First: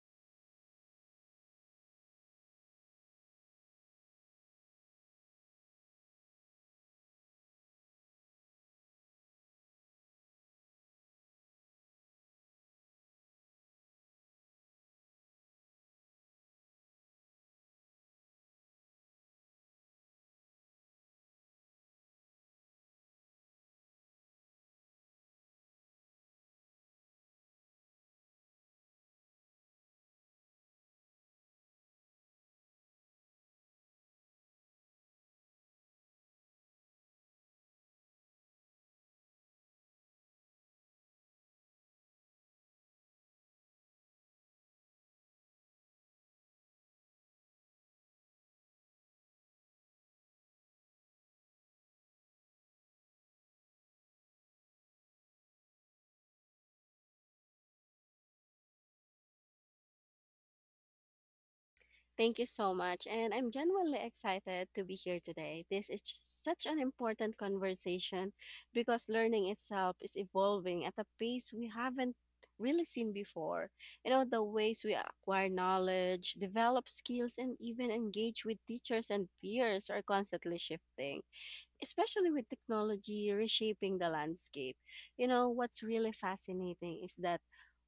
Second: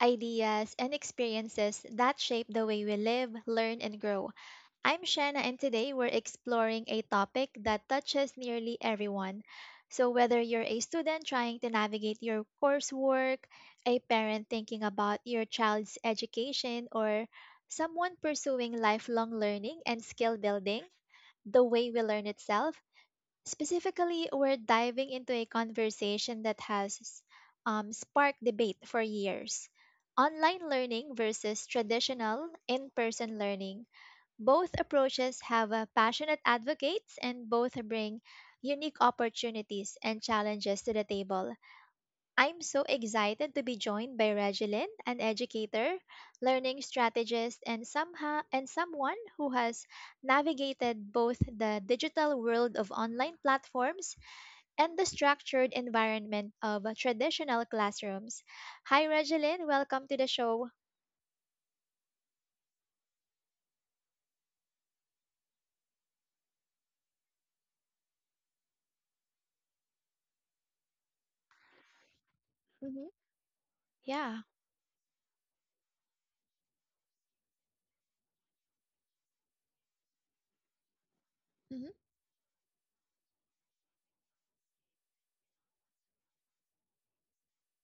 ideas, and experiences that shape the way we live, learn, and grow. I'm Shanna, and today we're exploring a topic that touches nearly everyone. So, whether you're a student trying to navigate your coursework, a parent thinking about your child's education, or someone pursuing lifelong learning and skill building, the way we learn itself. Specifically, we're diving into a conversation that has sparked debate for years: online learning versus traditional in person learning. Both approaches have passionate advocates and both bring unique opportunities and challenges to the table. I'm so excited to be joined by Regilyn, an educator, learning strategist, and somehow and someone who has navigated both the digital world of online platforms and the structured environment of traditional classrooms. Hi, Regeline. Welcome to the show. Thank you so much. And I'm genuinely excited to be here today. This is such an important conversation because learning itself is evolving at a pace we haven't really seen Hmm. before. You know, the Yeah. ways we acquire knowledge, develop skills, and even engage with teachers and peers are constantly shifting, Hmm. especially with technology reshaping the landscape. You know, what's really fascinating is that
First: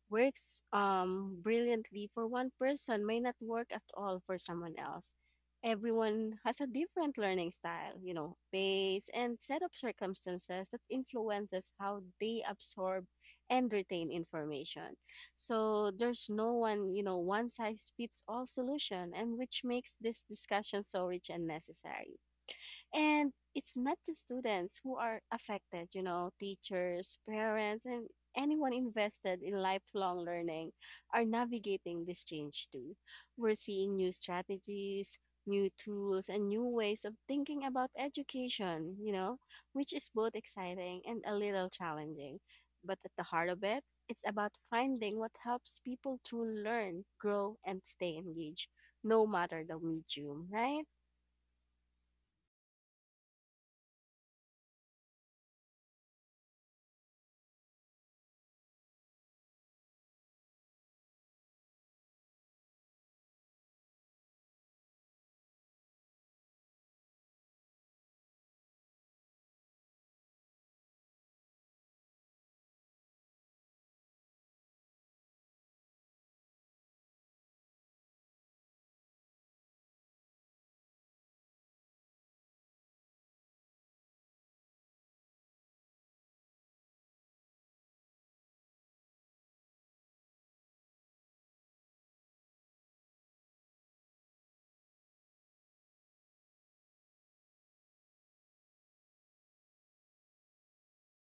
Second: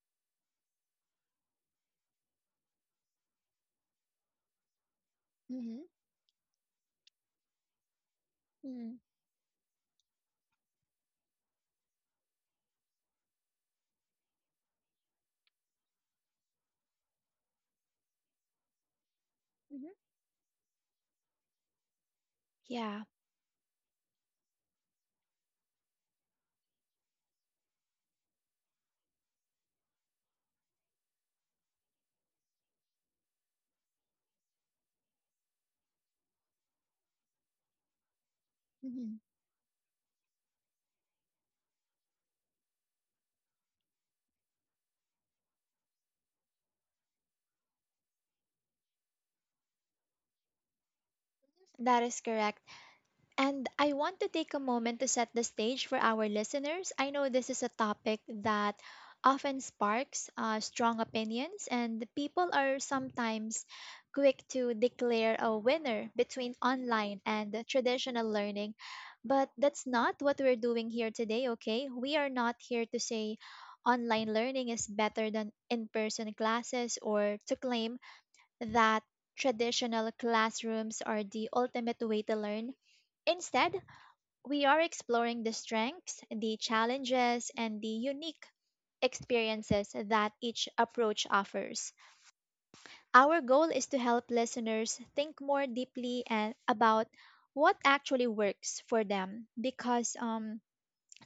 works brilliantly for one person may not work at all for someone else. Hmm. Everyone has a different learning style, you know, Hmm. pace and set of circumstances that influences how they absorb and retain information. So there's no one, you know, one size fits all solution and which Hmm. makes this discussion so rich and necessary. Yeah. And it's not just students who are affected, you know, teachers, parents, and anyone invested in lifelong learning are navigating this change too. We're seeing new strategies, new tools, and new ways of thinking about education, you Hmm. know, which is both exciting and a little challenging. But at the heart of it, it's about finding what helps people to learn, grow, and stay engaged, no matter the medium, right? That is correct. And I want to take a moment to set the stage for our listeners. I know this is a topic that often sparks strong opinions, and people are sometimes quick to declare a winner between online and the traditional learning. But that's not what we're doing here today, okay? We are not here to say online learning is better than in person classes or to claim that traditional classrooms are the ultimate way to learn. Instead, we are exploring the strengths, the challenges, and the unique experiences that each approach offers. Our goal is to help listeners think more deeply and about what actually works for them, because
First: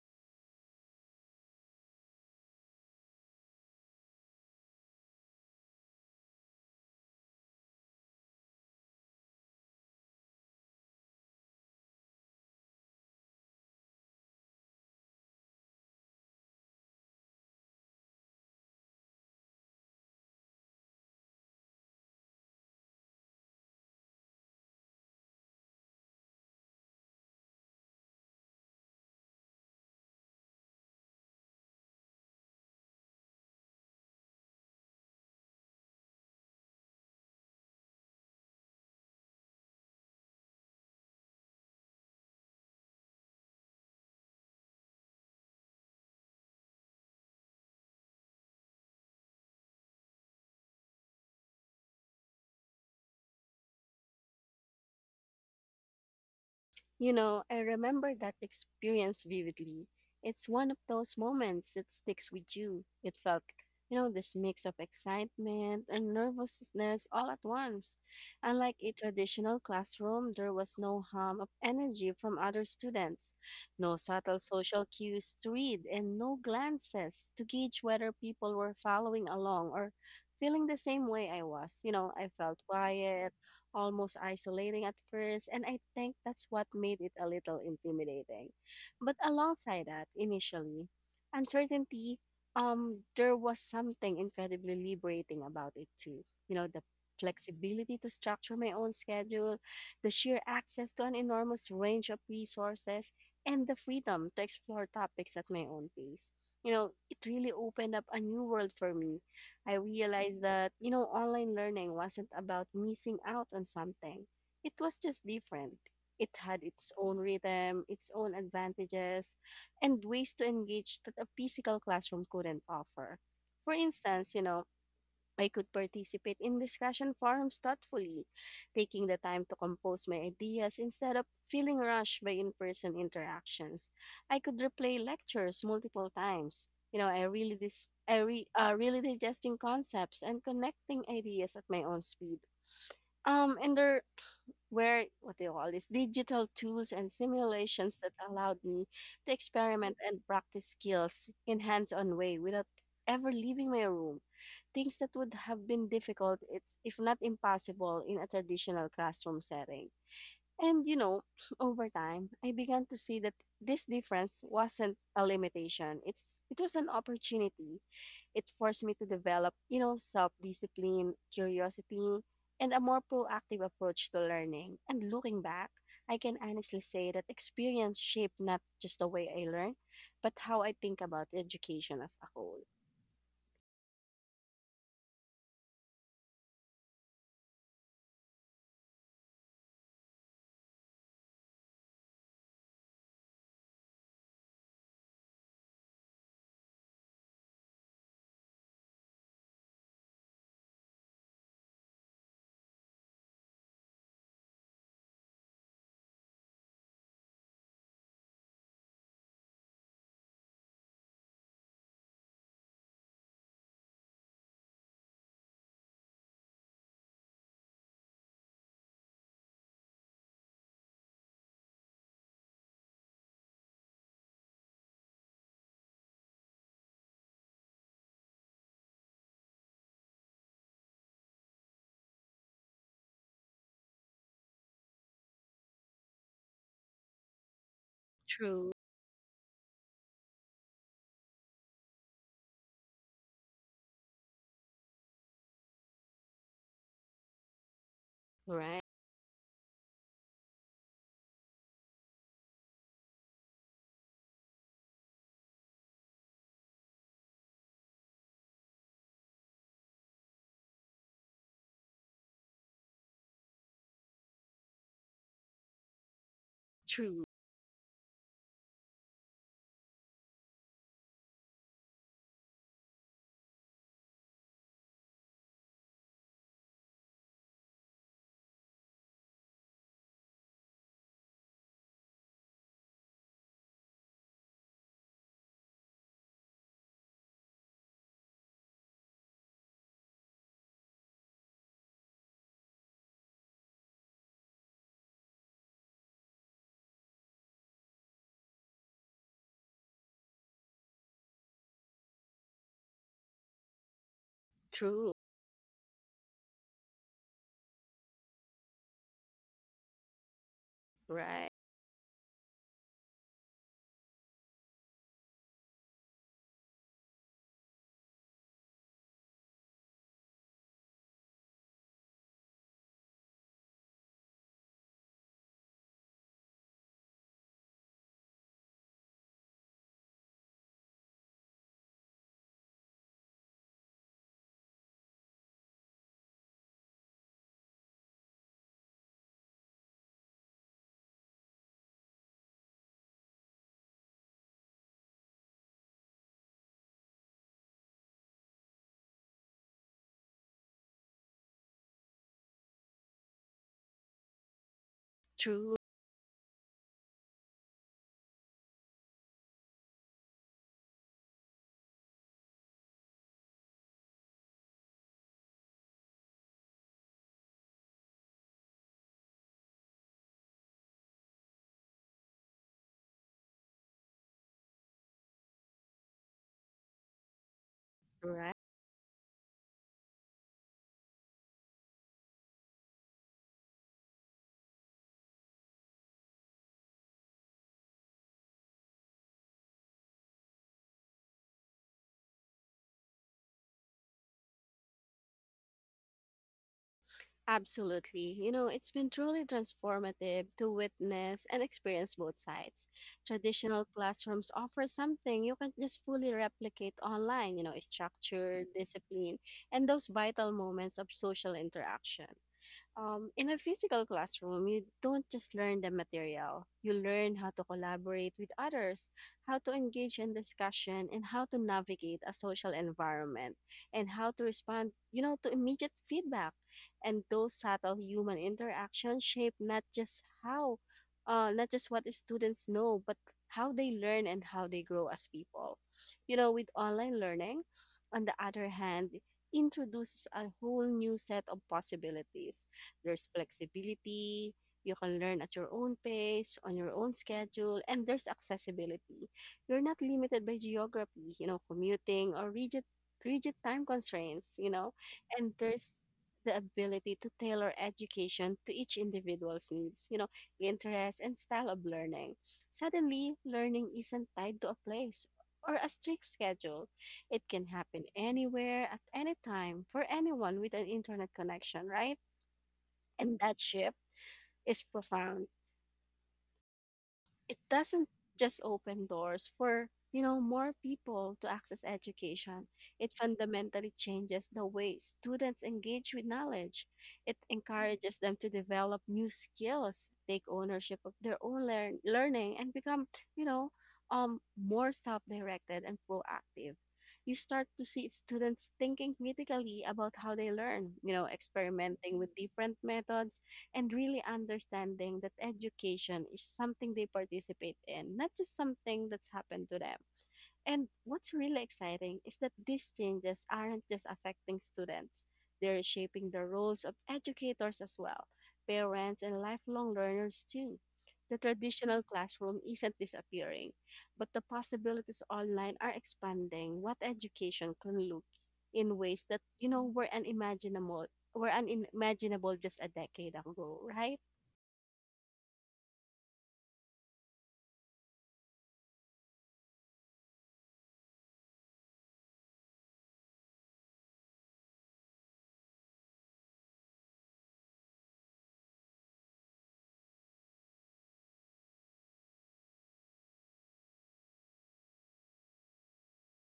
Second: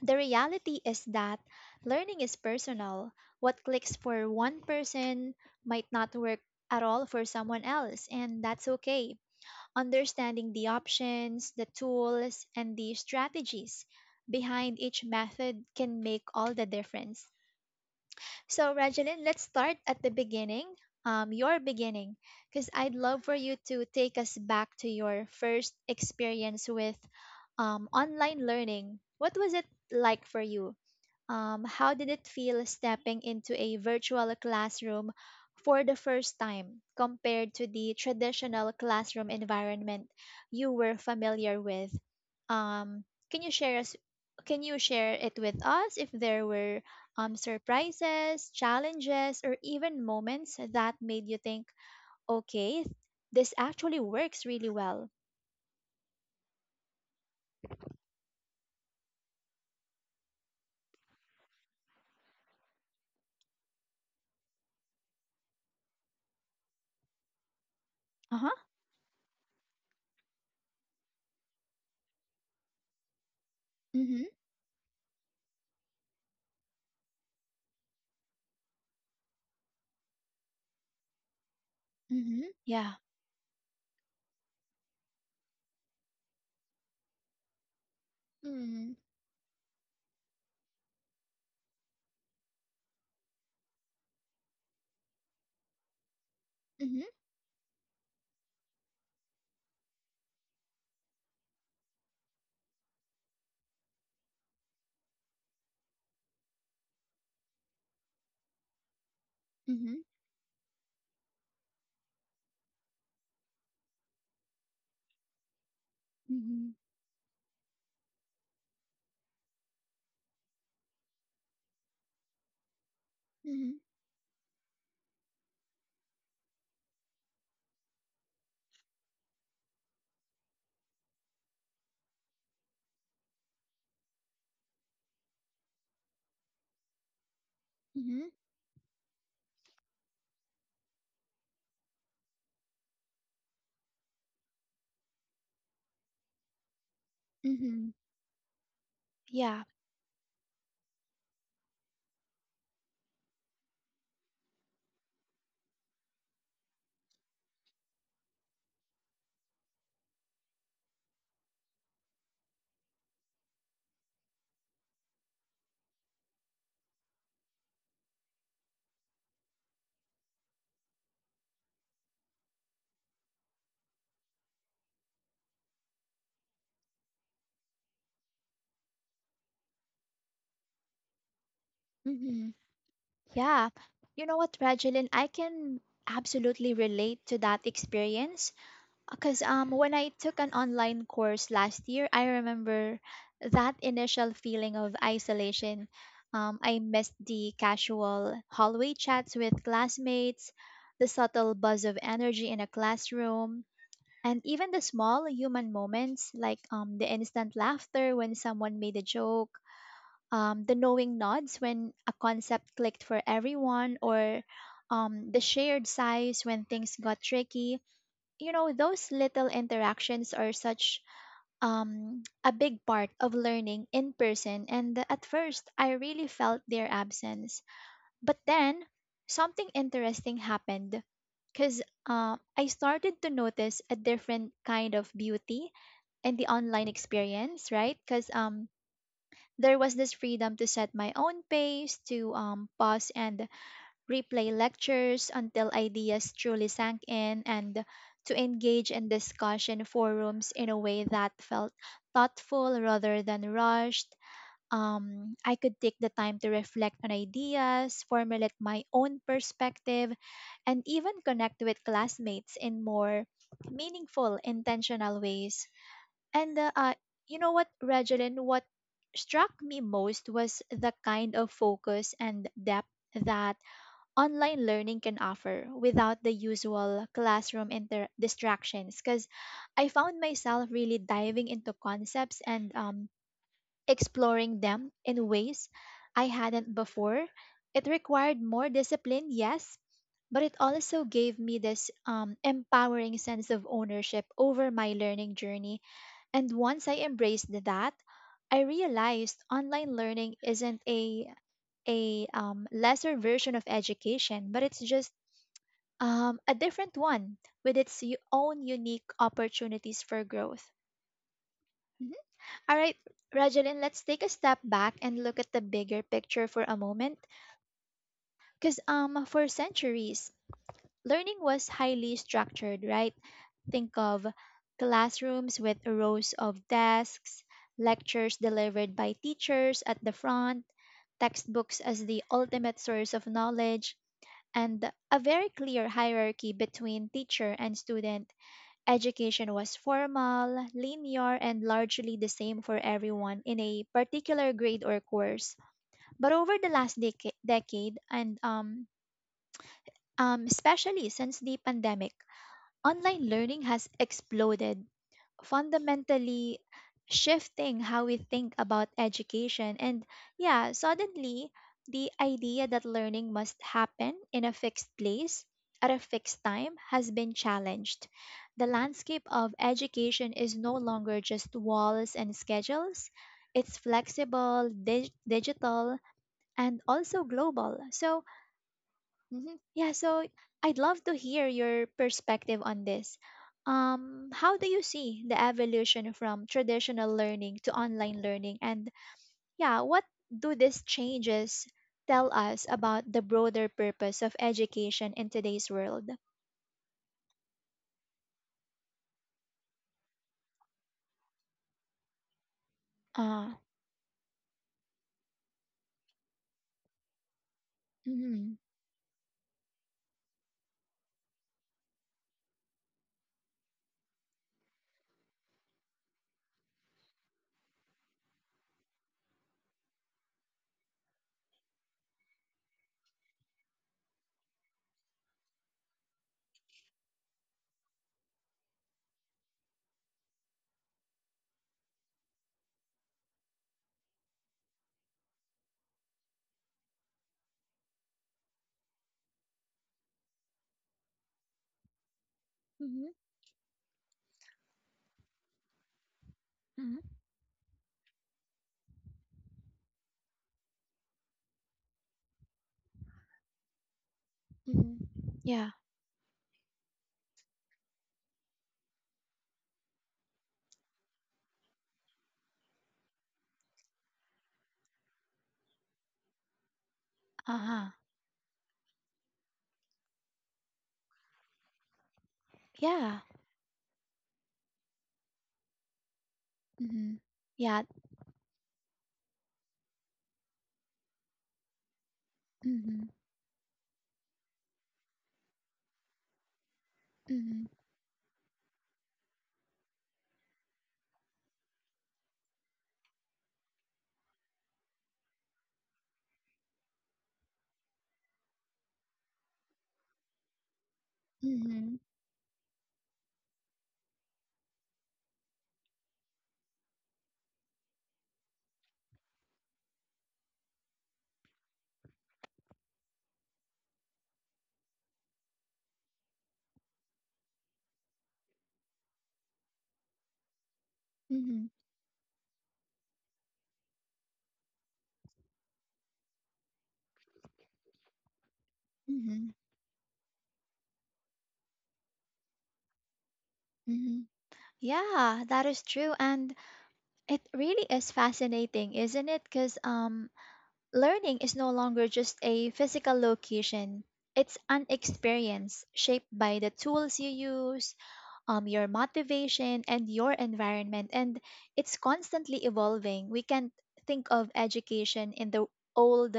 the reality is that learning is personal. What clicks for one person might not work at all for someone else, and that's okay. Understanding the options, the tools, and the strategies behind each method can make all the difference. So, Regeline, let's start at the beginning, your beginning, because I'd love for you to take us back to your first experience with online learning. What was it like for you? How did it feel stepping into a virtual classroom for the first time compared to the traditional classroom environment you were familiar with? Um, can you share us? Can you share it with us if there were surprises, challenges, or even moments that made you think, okay, this actually works really well? You know, I remember that experience vividly. It's one of those moments that sticks with you. It felt, you know, this mix of excitement and nervousness all at once. Uh huh. Unlike a traditional classroom, there was no hum of energy from other students, no Mm-hmm. subtle social cues to read, and no glances to gauge whether people were following along or feeling the same way I was. You know, I Mm-hmm. felt Yeah. quiet almost isolating at first, and I think that's what made it a little intimidating. Mm-hmm. But alongside that, initially, uncertainty, there was something incredibly liberating about it too. You know, the Mm-hmm. flexibility to structure my own schedule, the sheer access to an enormous range of resources, and the freedom to explore topics at my own pace. You know, it really opened up a new world for me. I Mm-hmm. realized that, you know, online learning wasn't about missing out on something. It was just different. It Mm-hmm. had Mm-hmm. its own rhythm, its own advantages, and ways to engage that a physical classroom couldn't offer. For instance, you know, I could participate in discussion forums thoughtfully, taking the time to compose my ideas instead of feeling rushed by in person interactions. I could replay lectures multiple times. You know, I really dis- I Mm-hmm. re- really digesting concepts and connecting ideas at my own speed. And there where what they call this digital tools and Mhm. simulations that allowed me to Yeah. experiment and practice skills in hands-on way without ever leaving my room, things that would have been difficult it's if not impossible in a traditional classroom setting. And you know over time I began to see that this difference wasn't a limitation, it's it was an opportunity. It forced me to develop, you know, self discipline, curiosity, and a more proactive approach to learning. And looking back, I can honestly say that experience shaped not just the way I learn, but how I think about education as a Mhm. whole. Yeah. You know what, Regeline, I can absolutely relate to that experience because when I took an online course last year, I remember that initial feeling of isolation. I missed the casual hallway chats with classmates, the subtle buzz of energy in a classroom, and even the small human moments, like the instant laughter when someone made a joke, the knowing nods when a concept clicked for everyone, or the shared sighs when things got tricky. You know, those little interactions are such a big part of learning in person, and at first I really felt their absence. But then something interesting happened, because I started to notice a different kind of beauty in the online experience, right? Because True, there was this freedom to set my own pace, to pause and replay lectures until ideas truly sank in, and to right? engage in discussion forums in a way that felt thoughtful rather than rushed. I could take the time to reflect on ideas, formulate my own perspective, and even connect with classmates in more meaningful, intentional ways. And True, you know what, Regeline, what struck me most was the kind of focus and depth that online learning can offer without the usual classroom distractions. Because I found myself really diving into concepts and exploring them in ways I hadn't before. It required more discipline, yes, but it also gave me this empowering sense of ownership over my learning journey, and once I embraced that, I realized online learning isn't a lesser version of education, but it's just true, a different one, with its own unique opportunities for growth. right? Mhm. All right, Rajalyn, let's take a step back and look at the bigger picture for a moment. Because for centuries, learning was highly structured, right? Think of classrooms with rows of desks, lectures delivered by teachers at the front, textbooks as the ultimate source of knowledge, and a very clear hierarchy between teacher and student. Education was formal, linear, and largely the same for everyone in a particular grade or course. But over the last decade, and especially since the pandemic, online learning has exploded, True, fundamentally shifting how we think about education. And yeah, suddenly the idea that learning must happen in a fixed place at a fixed time has been challenged. The landscape of education is no longer just walls and schedules. It's flexible, digital, and also global. So, right? mhm. Yeah, so I'd love to hear your perspective on this. How do you see the evolution from traditional learning to online learning? And yeah, what do these changes tell us about the broader purpose of education in today's world? Absolutely. You know, it's been truly transformative to witness and experience both sides. Uh, Traditional classrooms offer something you can't just fully replicate online, you know, mm-hmm, structure, discipline, and those vital moments of social interaction. In a physical classroom, you don't just learn the material. You learn how to collaborate with others, how to engage in discussion, and how to navigate a social environment, and how to respond, you know, to immediate feedback. And those subtle human interactions shape not just how, not just what the students know, but how they learn and how they grow as people. You know, with online learning, on the other hand, introduces a whole new set of possibilities. mm-hmm, There's flexibility. You can learn at your own pace, on your mm-hmm, own schedule, and there's accessibility. You're not limited by geography, you know, commuting or rigid time constraints, you know, mm-hmm. and Yeah, there's the ability to tailor education to each individual's needs, you know, interest and style of learning. Suddenly, learning isn't tied to a place or a strict schedule. It can uh-huh. happen anywhere, at any time, for anyone with an internet connection, right? Yeah. And that shift is profound. Mm-hmm. It Yeah. doesn't just open doors for, you know, more people to access education. Mm-hmm, It fundamentally changes the way students engage with knowledge. It mm-hmm, encourages them to develop new skills, take ownership of their learning, and become, you know, more self-directed and proactive. You start to see students thinking critically about how they learn, you know, mm-hmm, experimenting with different methods and really understanding that education is something they participate in, not just something that's happened to them. And what's really exciting is that these changes aren't just affecting students, they're shaping the roles of educators as well, parents, and lifelong learners too. The mm-hmm, traditional classroom isn't disappearing, but the possibilities online are expanding what education can look in ways that, mm-hmm. you know, were unimaginable just a decade ago, right? Mm-hmm. Yeah, that is true. And it really is fascinating, isn't it? Because learning is no longer just a physical location. It's an experience shaped by the tools you use, your motivation, and your environment. And it's constantly evolving. We can't think of education in the old,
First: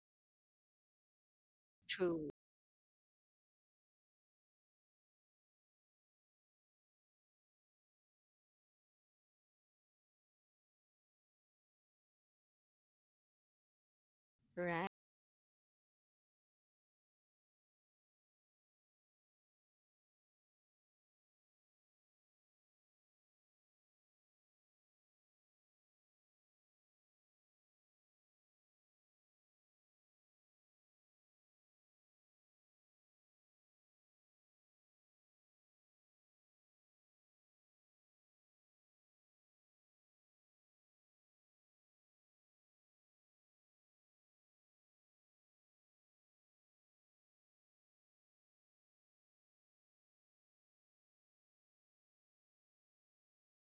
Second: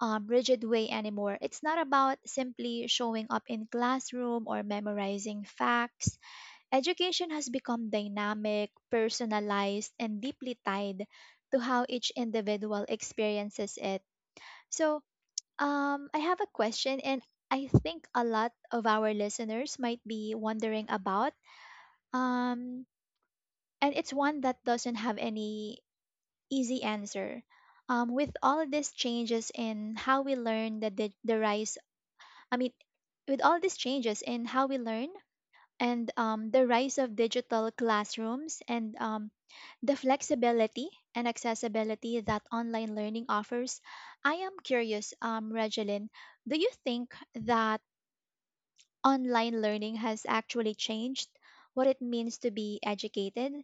rigid way anymore. It's not about True, simply showing up in classroom or memorizing facts. Education has become dynamic, personalized, and deeply tied to how each individual experiences it. right? So, I have a question, and I think a lot of our listeners might be wondering about. Um, and it's one that doesn't have any easy answer. With all these changes in how we learn, the, di- the rise, I mean, with all these changes in how we learn, and the rise of digital classrooms and the flexibility and accessibility that online learning offers, I am curious, Regeline, do you think that online learning has actually changed what it means to be educated?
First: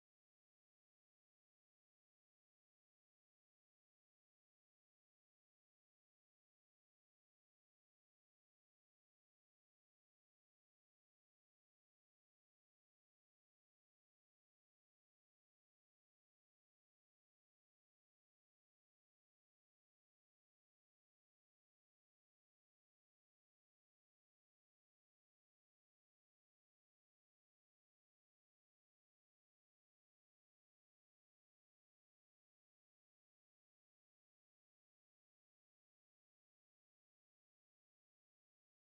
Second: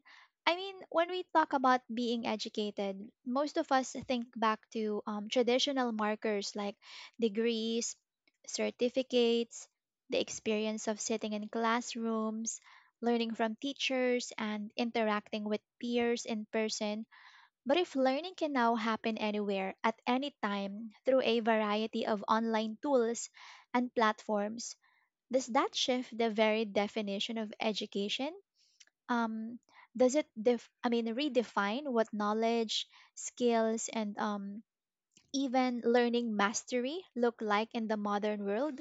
I mean, when we talk about being educated, most of us think back to traditional markers like degrees, certificates, the experience of sitting in classrooms, learning from teachers, and interacting with peers in person. But if learning can now happen anywhere, at any time, through a variety of online tools and platforms, does that shift the very definition of education? Um, does it redefine what knowledge, skills, and even learning mastery look like in the modern world?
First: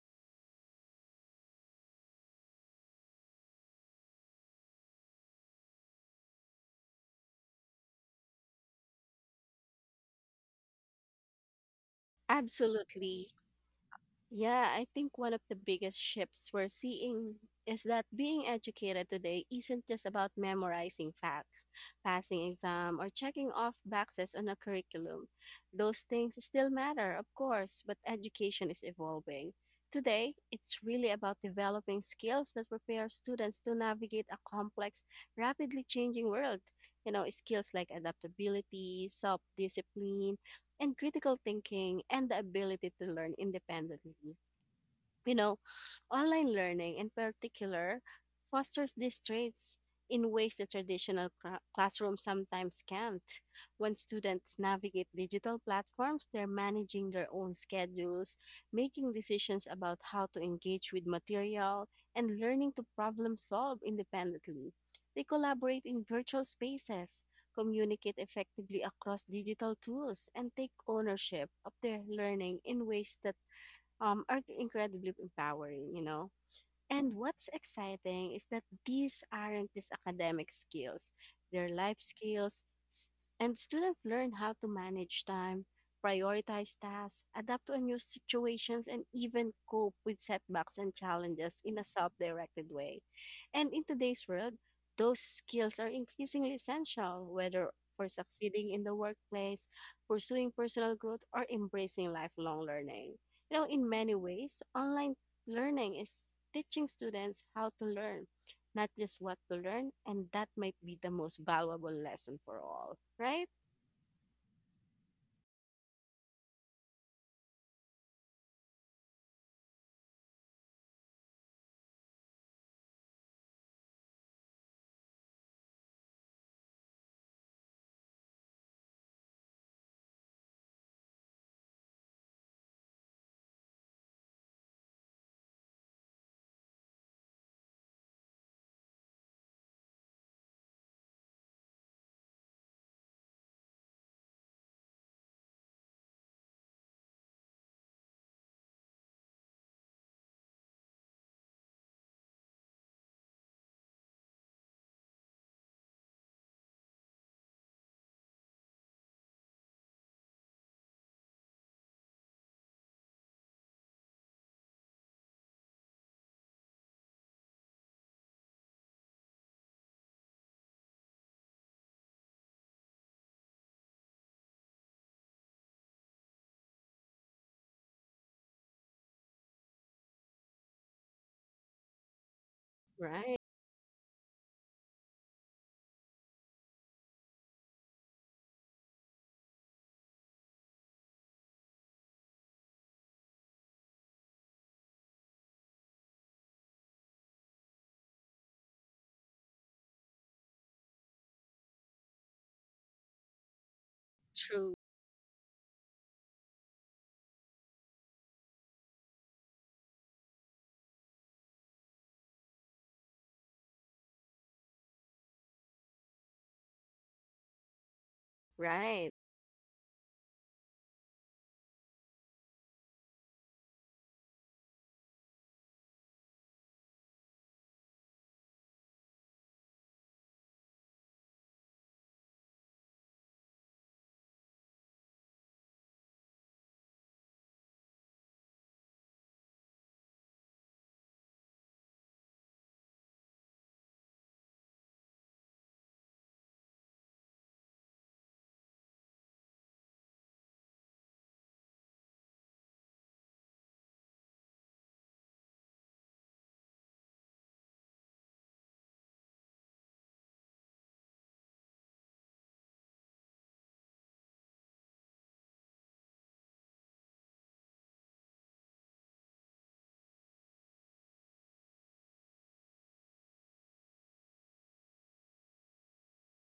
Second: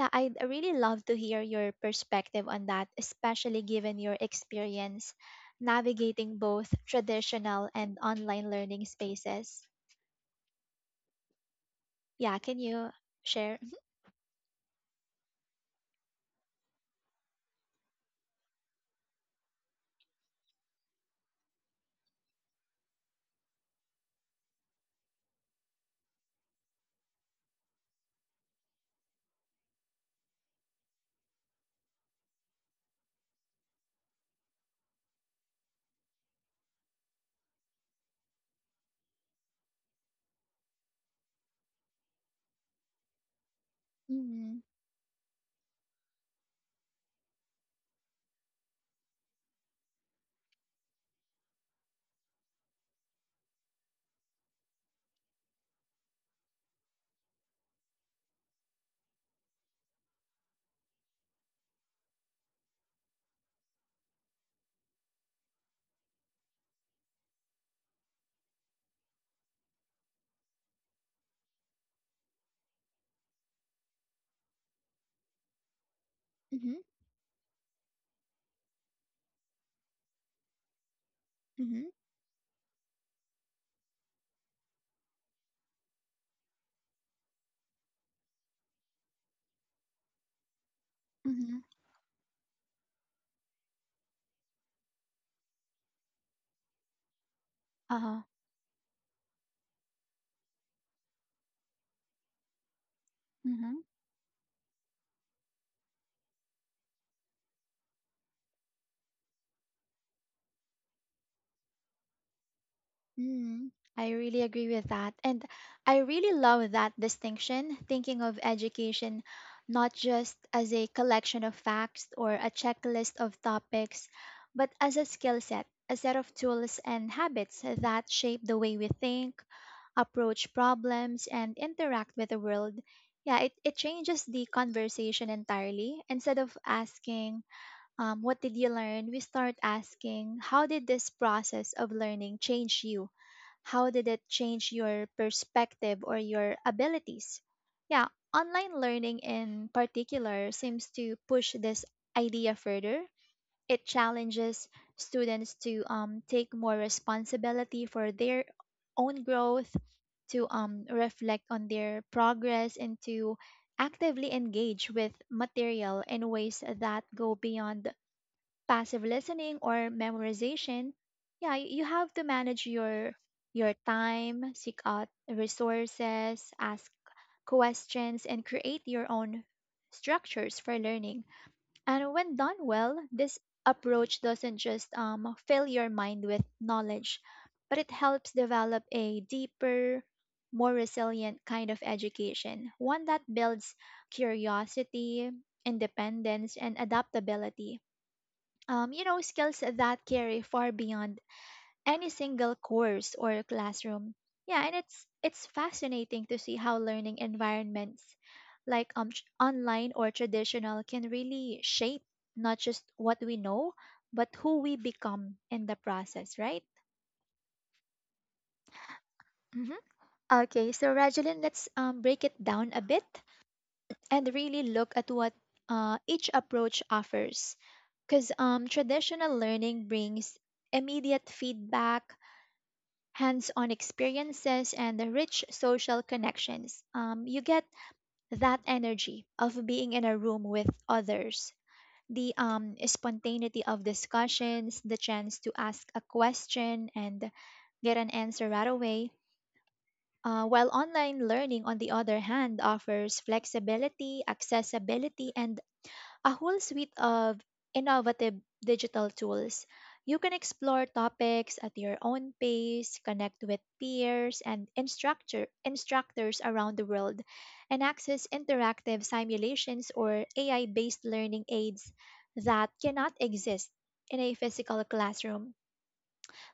Yeah, I'd really love to hear your perspective on that, especially given your experience navigating both traditional and online learning spaces. Yeah, can you Absolutely. share? Yeah, I think one of the biggest shifts we're seeing is that being educated today isn't just about memorizing facts, passing exam, or checking off boxes on a curriculum. Those things still matter, of course, but education is evolving. Today, it's really about developing skills that prepare students to navigate a complex, rapidly changing world. You know, skills like adaptability, self discipline, and critical thinking and the ability to learn independently. Mm-hmm. You know, online learning in particular fosters these traits in ways the classrooms sometimes can't. When students navigate digital platforms, they're managing their own schedules, making decisions about how to engage with material, and learning to problem solve independently. They collaborate in virtual spaces, communicate effectively across digital tools, and take ownership of their learning in ways that are incredibly empowering, you know. Mm-hmm. And what's exciting is that these aren't just academic skills, they're Mm-hmm. life skills, s- and students learn how to manage time, prioritize tasks, adapt to new situations, and even cope with setbacks and challenges Mm-hmm. in a self directed way. And in today's world, those skills are increasingly essential, whether for Uh-huh. succeeding in the workplace, pursuing personal growth, or embracing lifelong learning. You know, in many ways, online learning is teaching students how to learn, not just what to learn, and that might be the most valuable lesson for all, right? Mm, I really agree with that. And I really love that distinction, thinking of education not just as a collection of facts or a checklist of topics, but as a skill set, a set of tools and habits that shape the way we think, approach problems, and interact with the world. Yeah, it changes the conversation entirely. Instead of asking, what did you learn? We start asking, how did this process of learning change you? How did it change your perspective or your abilities? Yeah, online learning in particular seems to push this idea further. It challenges students to take more responsibility for their own growth, to reflect on their progress, and to actively engage with material in ways that go beyond passive listening or memorization. Yeah, you have to manage your time, seek out resources, ask questions, and create your own structures for learning. And when done well, this Right. approach doesn't just fill your mind with knowledge, but it helps develop a deeper, more resilient kind of education, one that builds curiosity, independence, and adaptability, you know, skills that carry far beyond any single course or classroom. Yeah, and True. it's fascinating to see how learning environments, like online or traditional, can really shape not just what we know, but who we become in the process, right? Right. Hmm. Okay, so Rajeline, let's break it down a bit and really look at what each approach offers. Because traditional learning brings immediate feedback, hands on experiences, and the rich social connections. You get that energy of being in a room with others, the spontaneity of discussions, the chance to ask a question and get an answer right away. While online learning, on the other hand, offers flexibility, accessibility, and a whole suite of innovative digital tools. You can explore topics at your own pace, connect with instructors around the world, and access interactive simulations or AI based learning aids that cannot exist in a physical classroom.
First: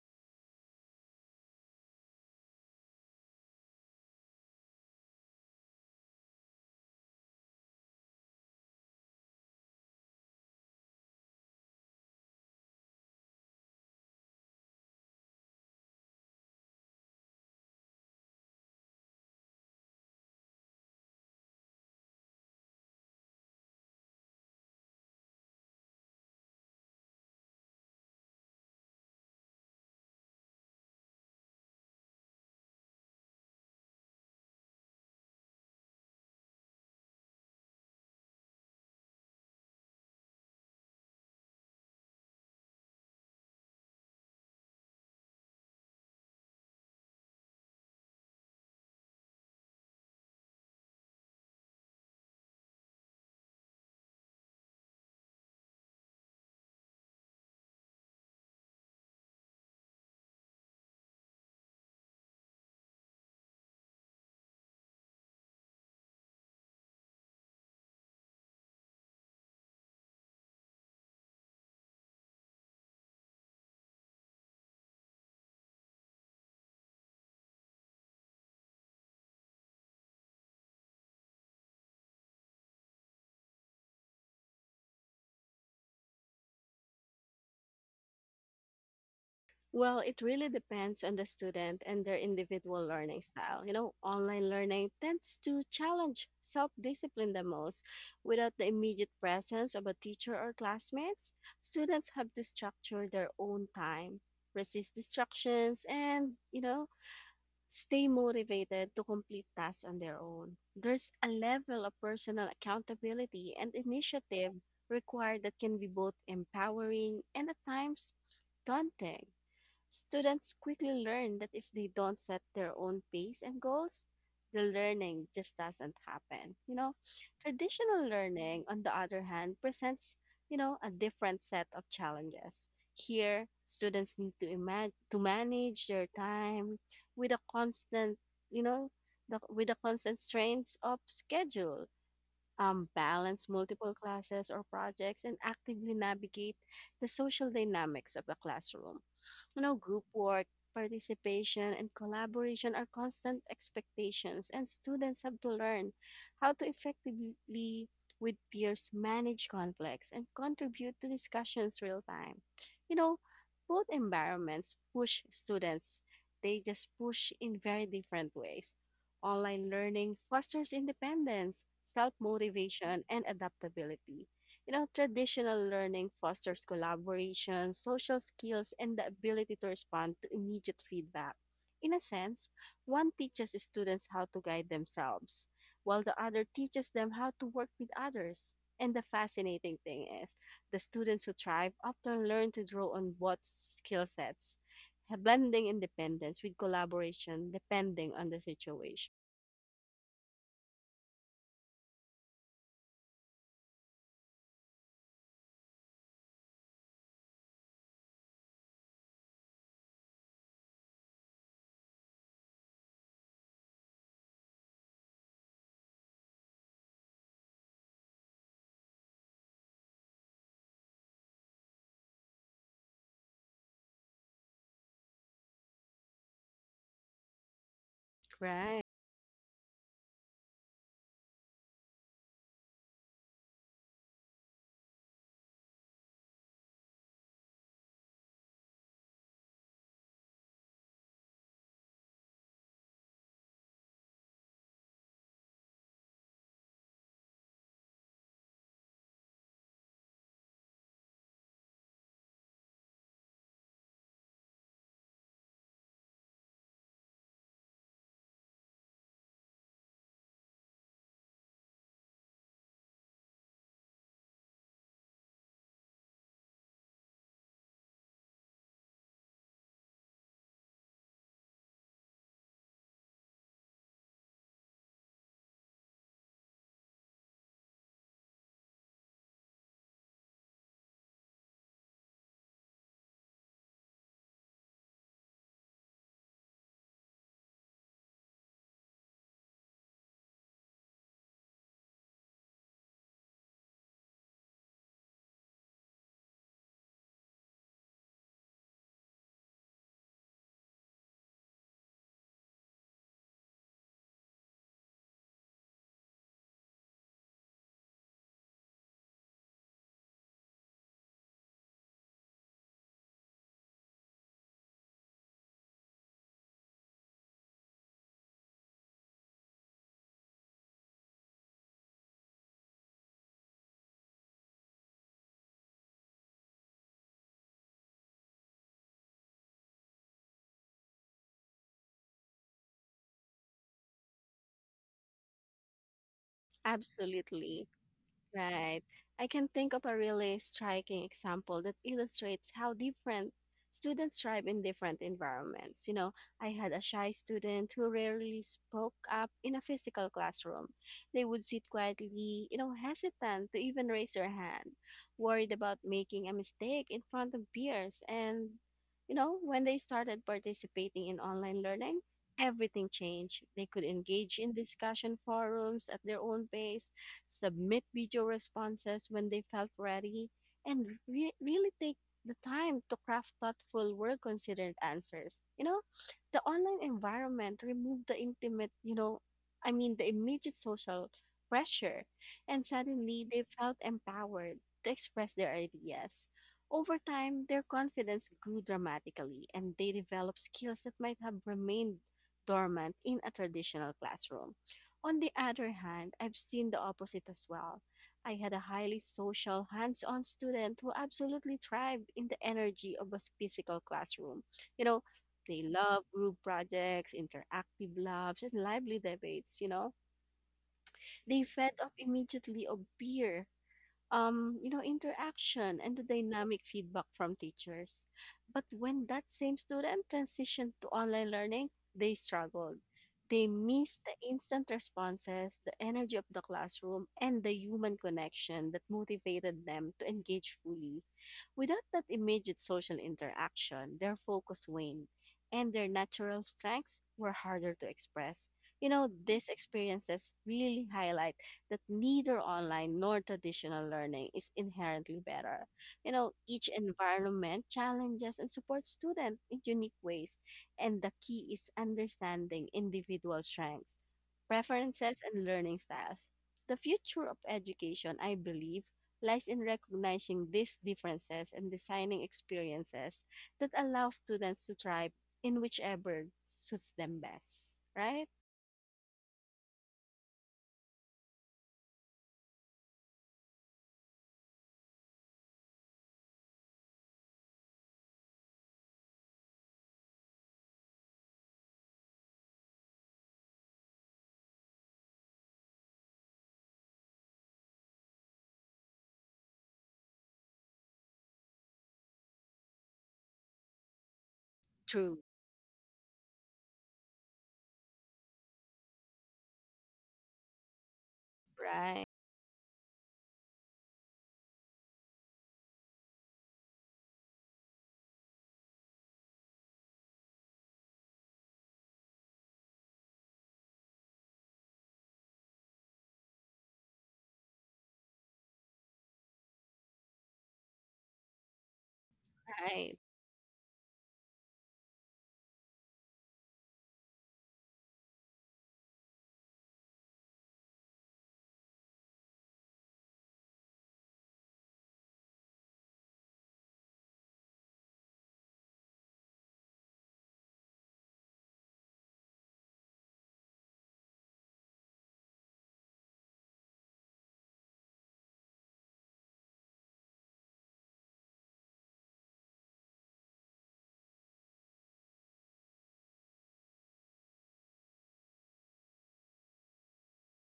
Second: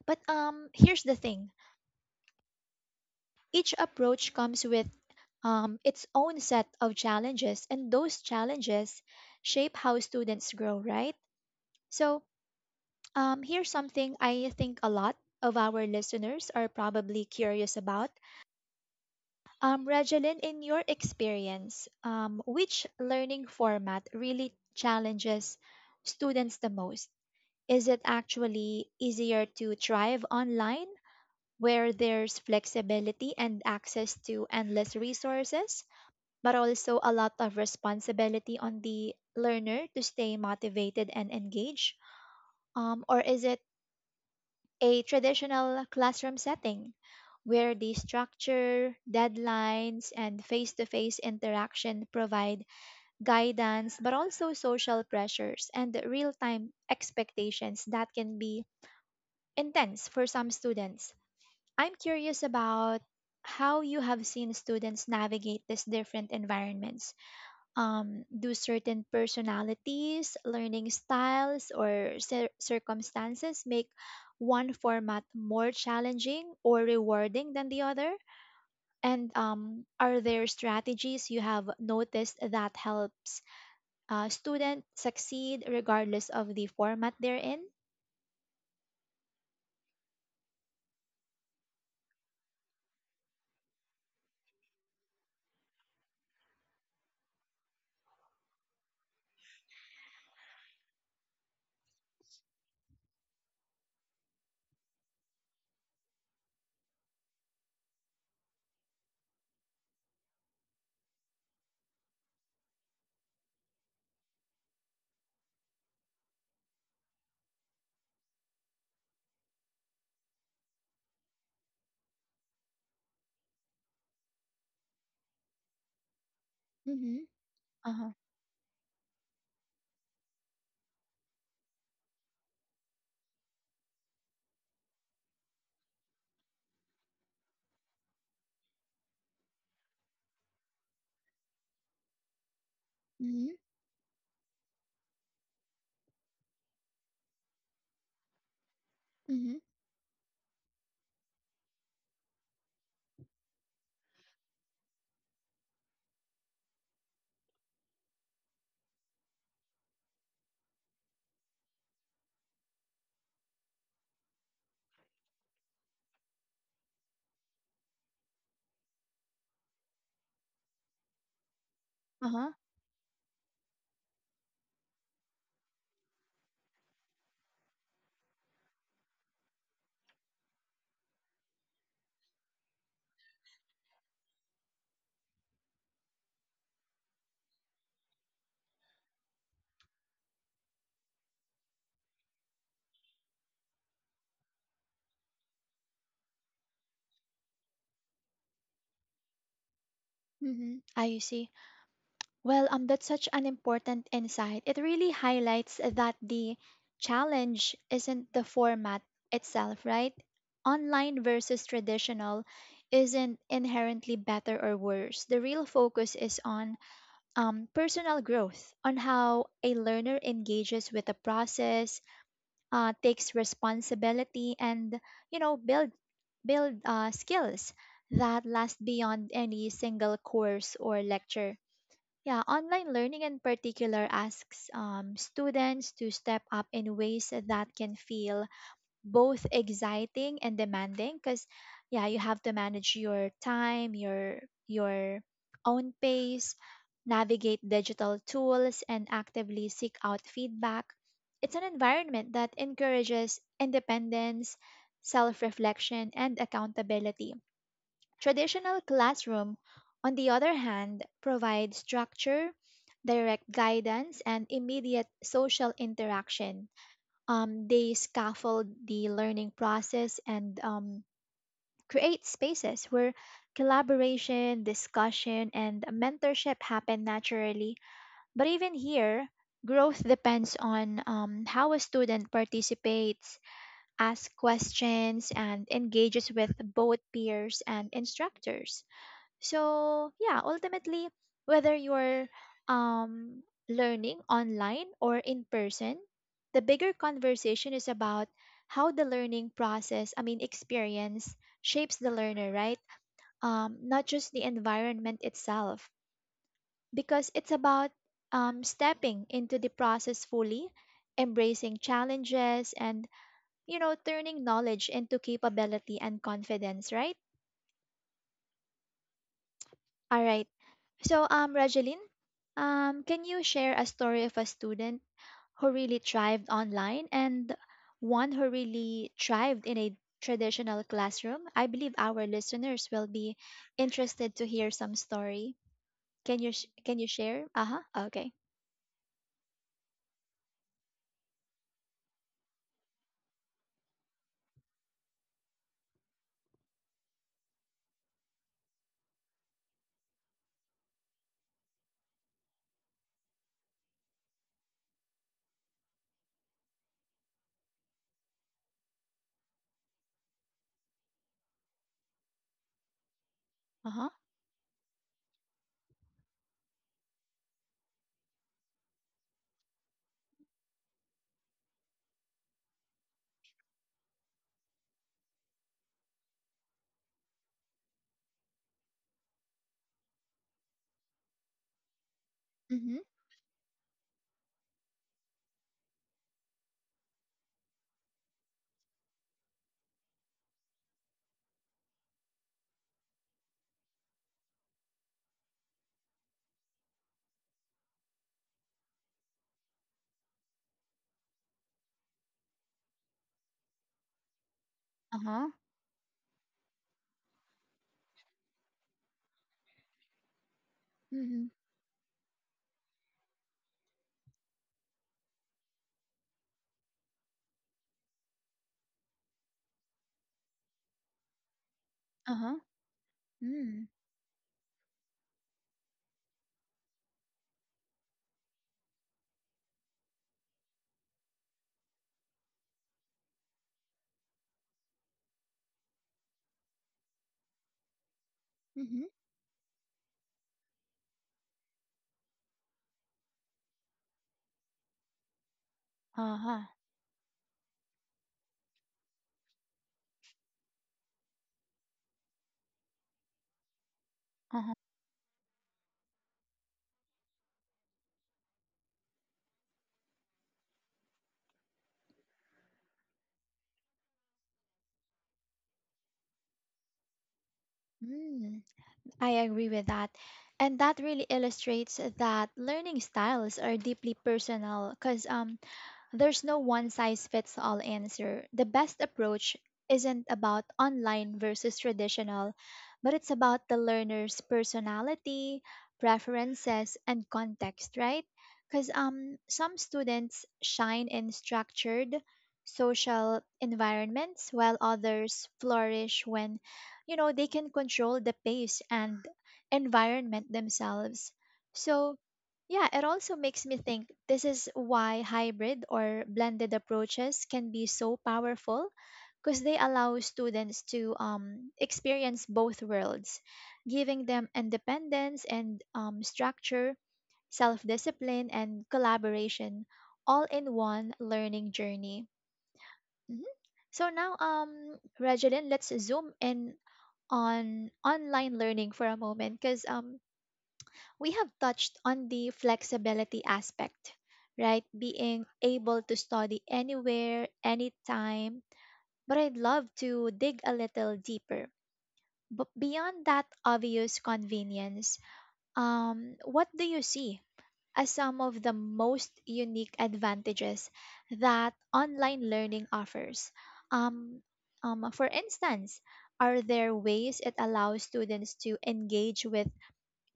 But here's the thing, each approach comes with its own set of challenges, and those challenges shape how students grow, right? So, Here's something I think a lot of our listeners are probably curious about. Regeline, in your experience, which learning format really challenges students the most? Is it actually easier to thrive online where there's flexibility and access to endless resources, but also a lot of responsibility on the learner to stay motivated and engaged? Or is it a traditional classroom setting where the structure, deadlines, and face to face interaction provide guidance, but also social pressures and real time expectations that can be intense for some students. I'm curious about how you have seen students navigate these different environments. Do certain personalities, learning styles, or circumstances make one format more challenging or rewarding than the other? And are there strategies you have noticed that helps students succeed regardless of the format they're in? Well, it really depends on the student and their individual learning style. You know, online learning tends to challenge self discipline the most. Without the immediate presence of a teacher or classmates, students have to structure their own time, resist distractions, and, you know, stay motivated to complete tasks on their own. There's a level of personal accountability and initiative required that can be both empowering and at times daunting. Students quickly learn that if they don't set their own pace and goals, the learning just doesn't happen. You know, Mhm. traditional Uh-huh. learning, on the other hand, presents, you know, a different set of challenges. Here, students need to imagine to manage their time with a constant, you know, with the constant strains of schedule, balance Mhm. multiple classes or projects, and actively navigate the social dynamics of the classroom. Mhm. You know, group work, participation, and collaboration are constant expectations, and students have to learn how to effectively, with peers, manage conflicts and contribute to discussions real time. You know, both environments push students, they just push in very different ways. Online learning fosters independence, self Uh-huh. motivation, and adaptability. You know, traditional learning fosters collaboration, social skills, and the ability to respond to immediate feedback. In a sense, one teaches students how to guide themselves, while the other teaches them how to work with others. And the fascinating thing is, the students who thrive often learn to draw on both skill sets, blending independence with collaboration depending on the situation. Mhm. Ah, you see. Well, that's such an important insight. It really highlights that the challenge isn't the format itself, right? Online versus traditional isn't inherently better or worse. The real focus is on personal growth, on how a learner engages with the process, takes responsibility, and you know, build skills that last Right. beyond any single course or lecture. Yeah, online learning in particular asks students to step up in ways that can feel both exciting and demanding because yeah, you have to manage your time, your own pace, navigate digital tools and actively seek out feedback. It's an environment that encourages independence, self-reflection and accountability. Traditional classroom, on the other hand, provides structure, direct guidance, and immediate social interaction. They scaffold the learning process and create spaces where collaboration, discussion, and mentorship happen naturally. But even here, growth depends on how a student participates, asks questions, and engages with both peers and instructors. So, yeah, ultimately, whether you're um, learning online or in person, the bigger conversation is about how the learning experience shapes the learner, right? Not just the environment itself, because it's about stepping into the process fully, embracing challenges, and, you know, turning knowledge into capability and confidence, right? All right. So, Rajeline, can you share a story of a student who really thrived online and one who really thrived in a traditional classroom? I believe our listeners will be interested to hear some story. Can you share? Uh Absolutely. huh. Okay. Right. I can think of a really striking example that illustrates how different students thrive in different environments. You know, I had a shy student who rarely spoke up in a physical classroom. They would sit quietly, you know, hesitant to even raise their hand, worried about making a mistake in front of peers. And, you know, when they started participating in online learning, everything changed. They could Uh-huh. engage in discussion forums at their own pace, submit video responses when they felt ready, and really take the time to craft thoughtful, well considered answers. You know, the online environment removed the intimate, you know, I mean, the immediate social pressure, and Mhm. suddenly they felt empowered to express their ideas. Over time, their confidence grew dramatically, and they developed skills that might have remained dormant in a traditional classroom. On the other hand, I've seen the opposite as well. I had a highly social, hands on student who absolutely thrived in the energy of a physical classroom. You know, Uh-huh. they love group projects, interactive labs, and lively debates. You know, they Mhm. fed up immediately of peer interaction and the dynamic feedback from teachers. But when that same student transitioned to online learning, they Uh-huh. struggled. They Mm. missed the instant responses, the energy of the classroom, and the human connection that motivated them to engage fully. Without that immediate social interaction, their focus waned and their natural strengths were harder to express. You know, Mhm. these experiences really highlight that neither online nor traditional learning is inherently better. You know, each Uh-huh. environment challenges and supports students in unique ways, and the key is understanding individual strengths, Uh-huh. preferences, and learning styles. The future of education, I believe, lies in recognizing these differences and designing experiences that allow students to thrive in whichever suits them best. Right? Mm. I agree with that. And that really illustrates that learning styles are deeply personal because there's no one size fits all answer. The best approach isn't about online versus traditional, but it's about the learner's personality, preferences, and context, right? Because some students shine in structured social environments while True. others flourish when you know they can control the pace and environment themselves. Right. So yeah, it also makes me think this is why hybrid or blended approaches can be so powerful because they allow students to experience both worlds, giving them independence and structure, self discipline, and collaboration all in one learning journey. Right. Mhm. So now, Regeline, let's zoom in on online learning for a moment because we have touched on the flexibility aspect, right? Being able to study anywhere, anytime. But I'd love to dig a little deeper. But beyond that obvious convenience, what do you see as some of the most unique advantages that online learning offers? Um, for instance, are there ways it allows students to engage with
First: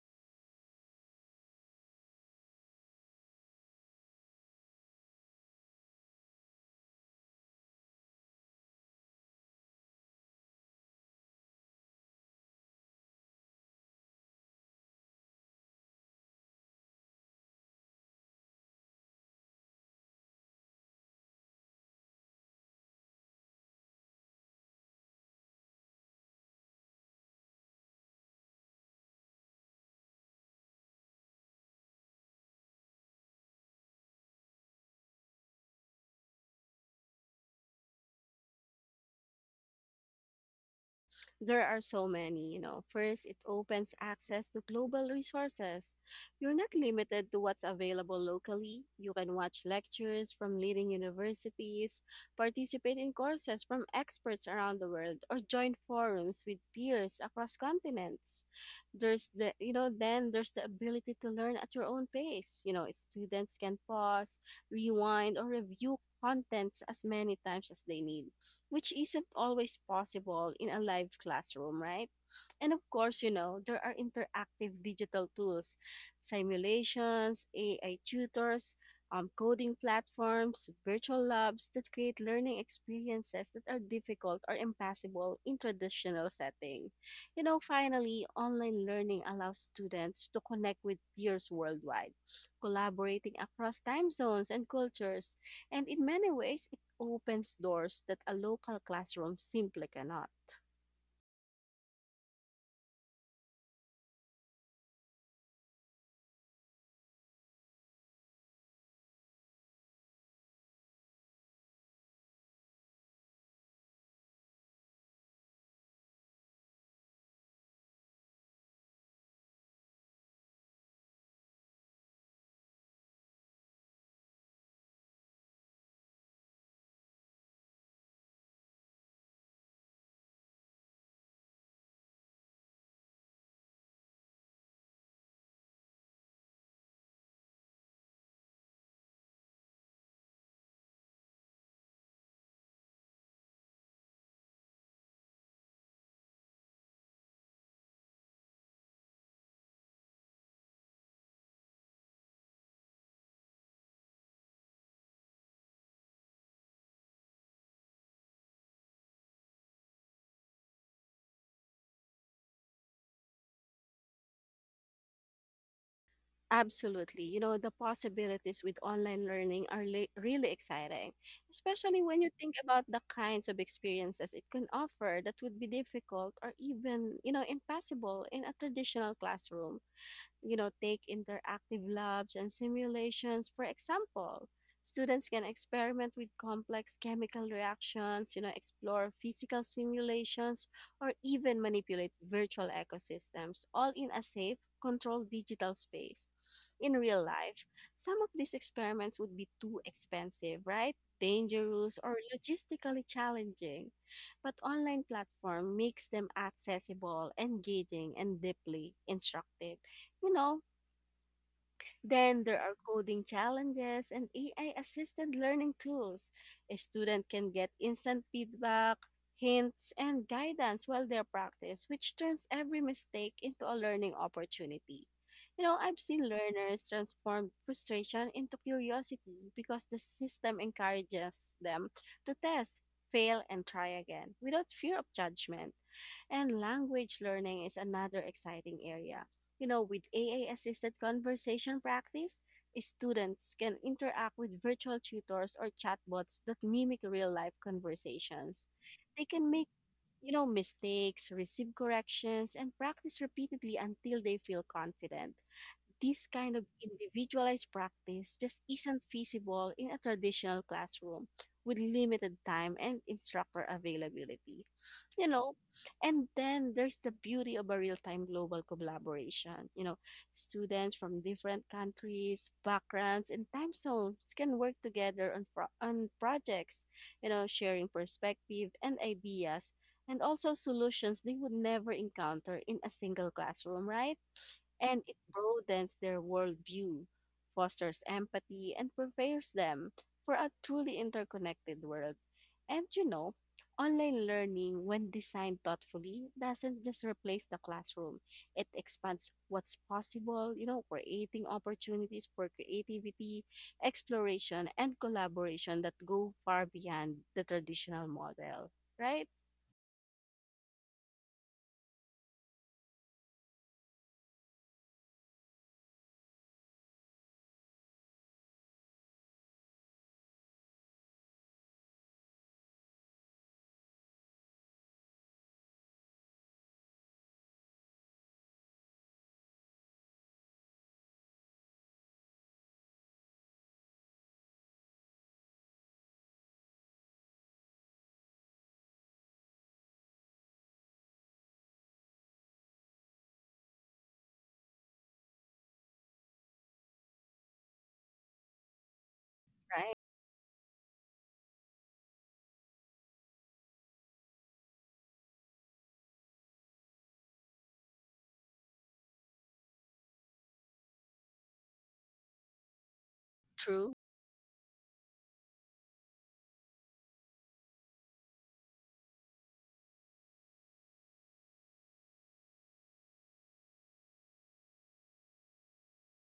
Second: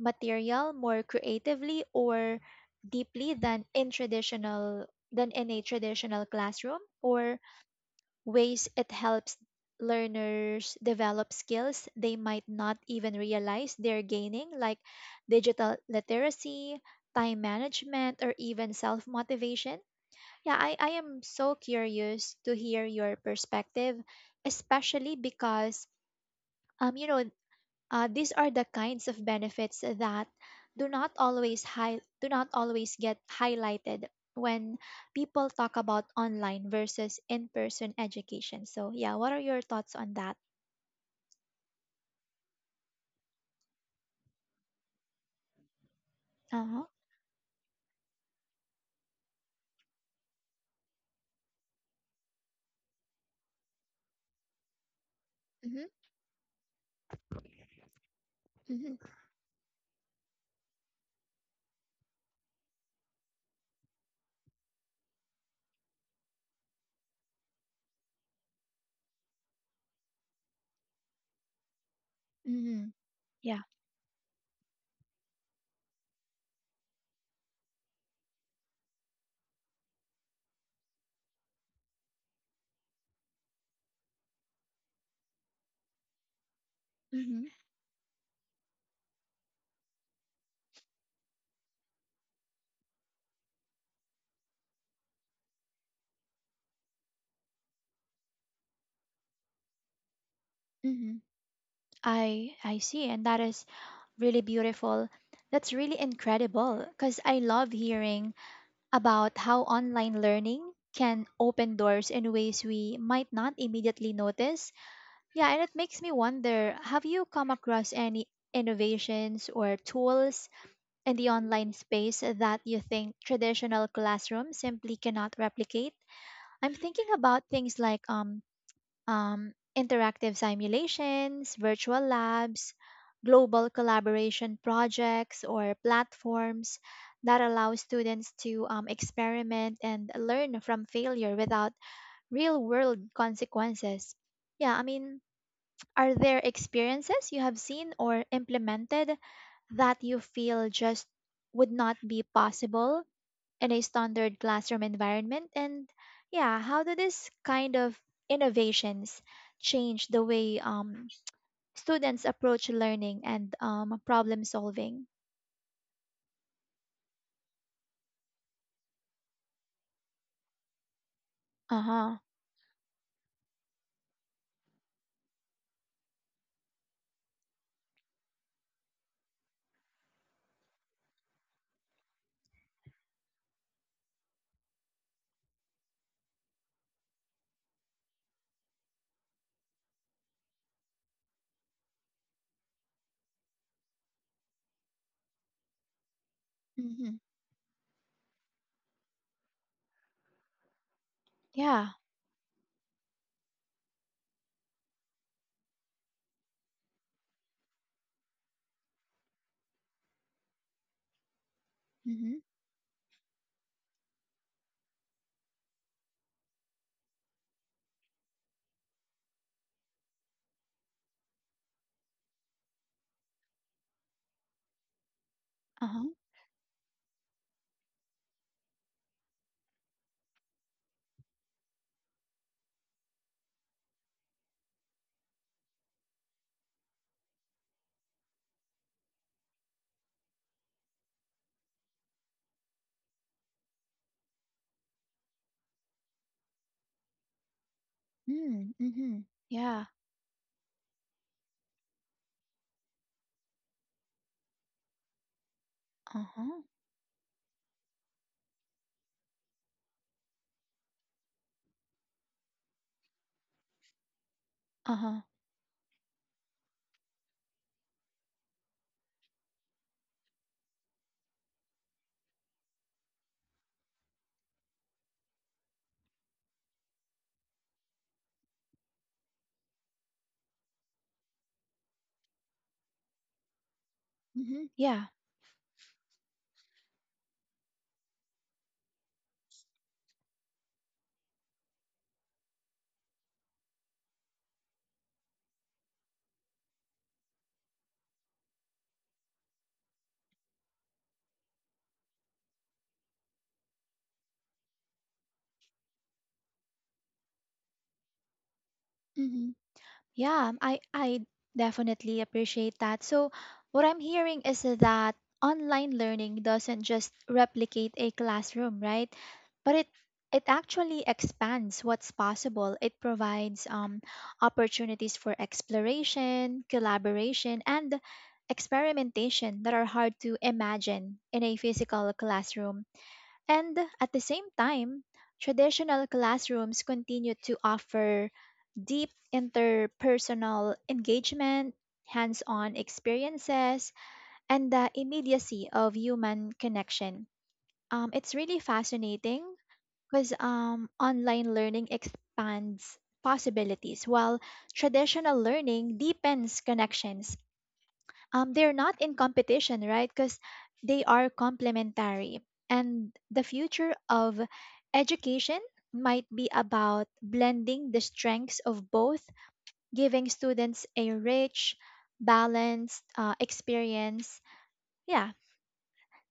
material more creatively or deeply than in traditional than in a traditional classroom, or ways it helps learners develop skills they might not even realize they're gaining, like digital literacy, time management or even self-motivation. Yeah, I am so curious to hear your perspective, especially because um you know these are the kinds of benefits that do not always get highlighted when people talk about online versus in-person education. So yeah, what are your thoughts on that? There are so many, you know. First, it opens access to global resources. You're not Uh-huh. limited to what's available locally. You can watch lectures from leading universities, participate in courses from experts around the world, or join Mm-hmm. forums with peers across continents. Mm-hmm. There's the, you know, then there's the ability to learn at your own pace. You know, students can pause, rewind, or review contents as many times as they need, which isn't always possible in a live classroom, right? And of Mm-hmm. course, you know, Yeah. there are interactive digital tools, simulations, AI tutors, coding platforms, virtual labs that create learning experiences that are difficult or impossible in traditional setting. Mm-hmm. You know, finally, online learning allows students to connect with peers worldwide, collaborating across time zones and cultures. And in many ways, it opens doors that a local classroom simply cannot. Mm-hmm. I see, and that is really beautiful. That's really incredible because I love hearing about how online learning can open doors in ways we might not immediately notice. Yeah, and it makes me wonder, have you come across any innovations or tools in the online space that you think traditional classrooms simply cannot replicate? I'm thinking about things like interactive simulations, virtual labs, global collaboration projects, or platforms that allow students to experiment and learn from failure without real world consequences. Yeah, I mean, are there experiences you have seen or implemented that you feel just would not be possible in a standard classroom environment? And yeah, how do this kind of innovations change the way students approach learning and problem solving? Absolutely. You know, the possibilities with online learning are really exciting, Uh especially huh. when you think about the kinds of experiences it can offer that would be difficult or even, you know, impossible in a traditional classroom. You know, take interactive labs and simulations. For example, students can experiment with complex chemical reactions, you know, explore physical simulations, or even manipulate virtual ecosystems, all in a safe, controlled digital space. In Mm-hmm. real life, some of these experiments would be too expensive, right? Yeah. Dangerous or logistically challenging. But online platform makes them accessible, engaging, and deeply instructive. You know, Mm-hmm. then there are coding challenges and AI assisted learning tools. A student can get instant feedback, hints, and guidance while they practice, which turns every mistake into a learning opportunity. You know, Uh I've huh. seen learners transform frustration into curiosity because the system encourages them to test, fail, and try again without fear of judgment. And language learning is another exciting area. You know, with AA assisted conversation practice, students can interact with virtual tutors or chatbots that mimic real life conversations. Mm-hmm. They can make, Yeah. you know, mistakes, receive corrections, and practice repeatedly until they feel confident. Uh This kind huh. of individualized practice just isn't feasible in a traditional classroom with limited time and instructor availability. Uh huh. You know, and then there's the beauty of a real-time global collaboration. You know, students from different countries, backgrounds, and time zones can work together on, on projects, you know, sharing perspective and ideas and also solutions they would never encounter in a single classroom, right? Mm-hmm. And Yeah. it broadens their worldview, fosters empathy, and prepares them for a truly interconnected world. And you know, online learning, when designed thoughtfully, doesn't just replace the classroom, it expands what's possible, you know, creating opportunities for creativity, exploration, and collaboration that go far beyond the traditional model. Right? Mm-hmm. I definitely appreciate that. So, what I'm hearing is that online learning doesn't just replicate a classroom, right? But it actually expands what's possible. It provides opportunities for exploration, collaboration, and experimentation that are hard to imagine in a physical classroom. And at the same time, traditional classrooms continue to offer deep interpersonal engagement, hands on experiences, and the immediacy of human connection. It's really fascinating Right. because online learning expands possibilities while traditional learning deepens connections. They're not in competition, right? Because they are complementary. And the True. future of education might be about blending the strengths of both, giving students a rich, balanced experience. Yeah,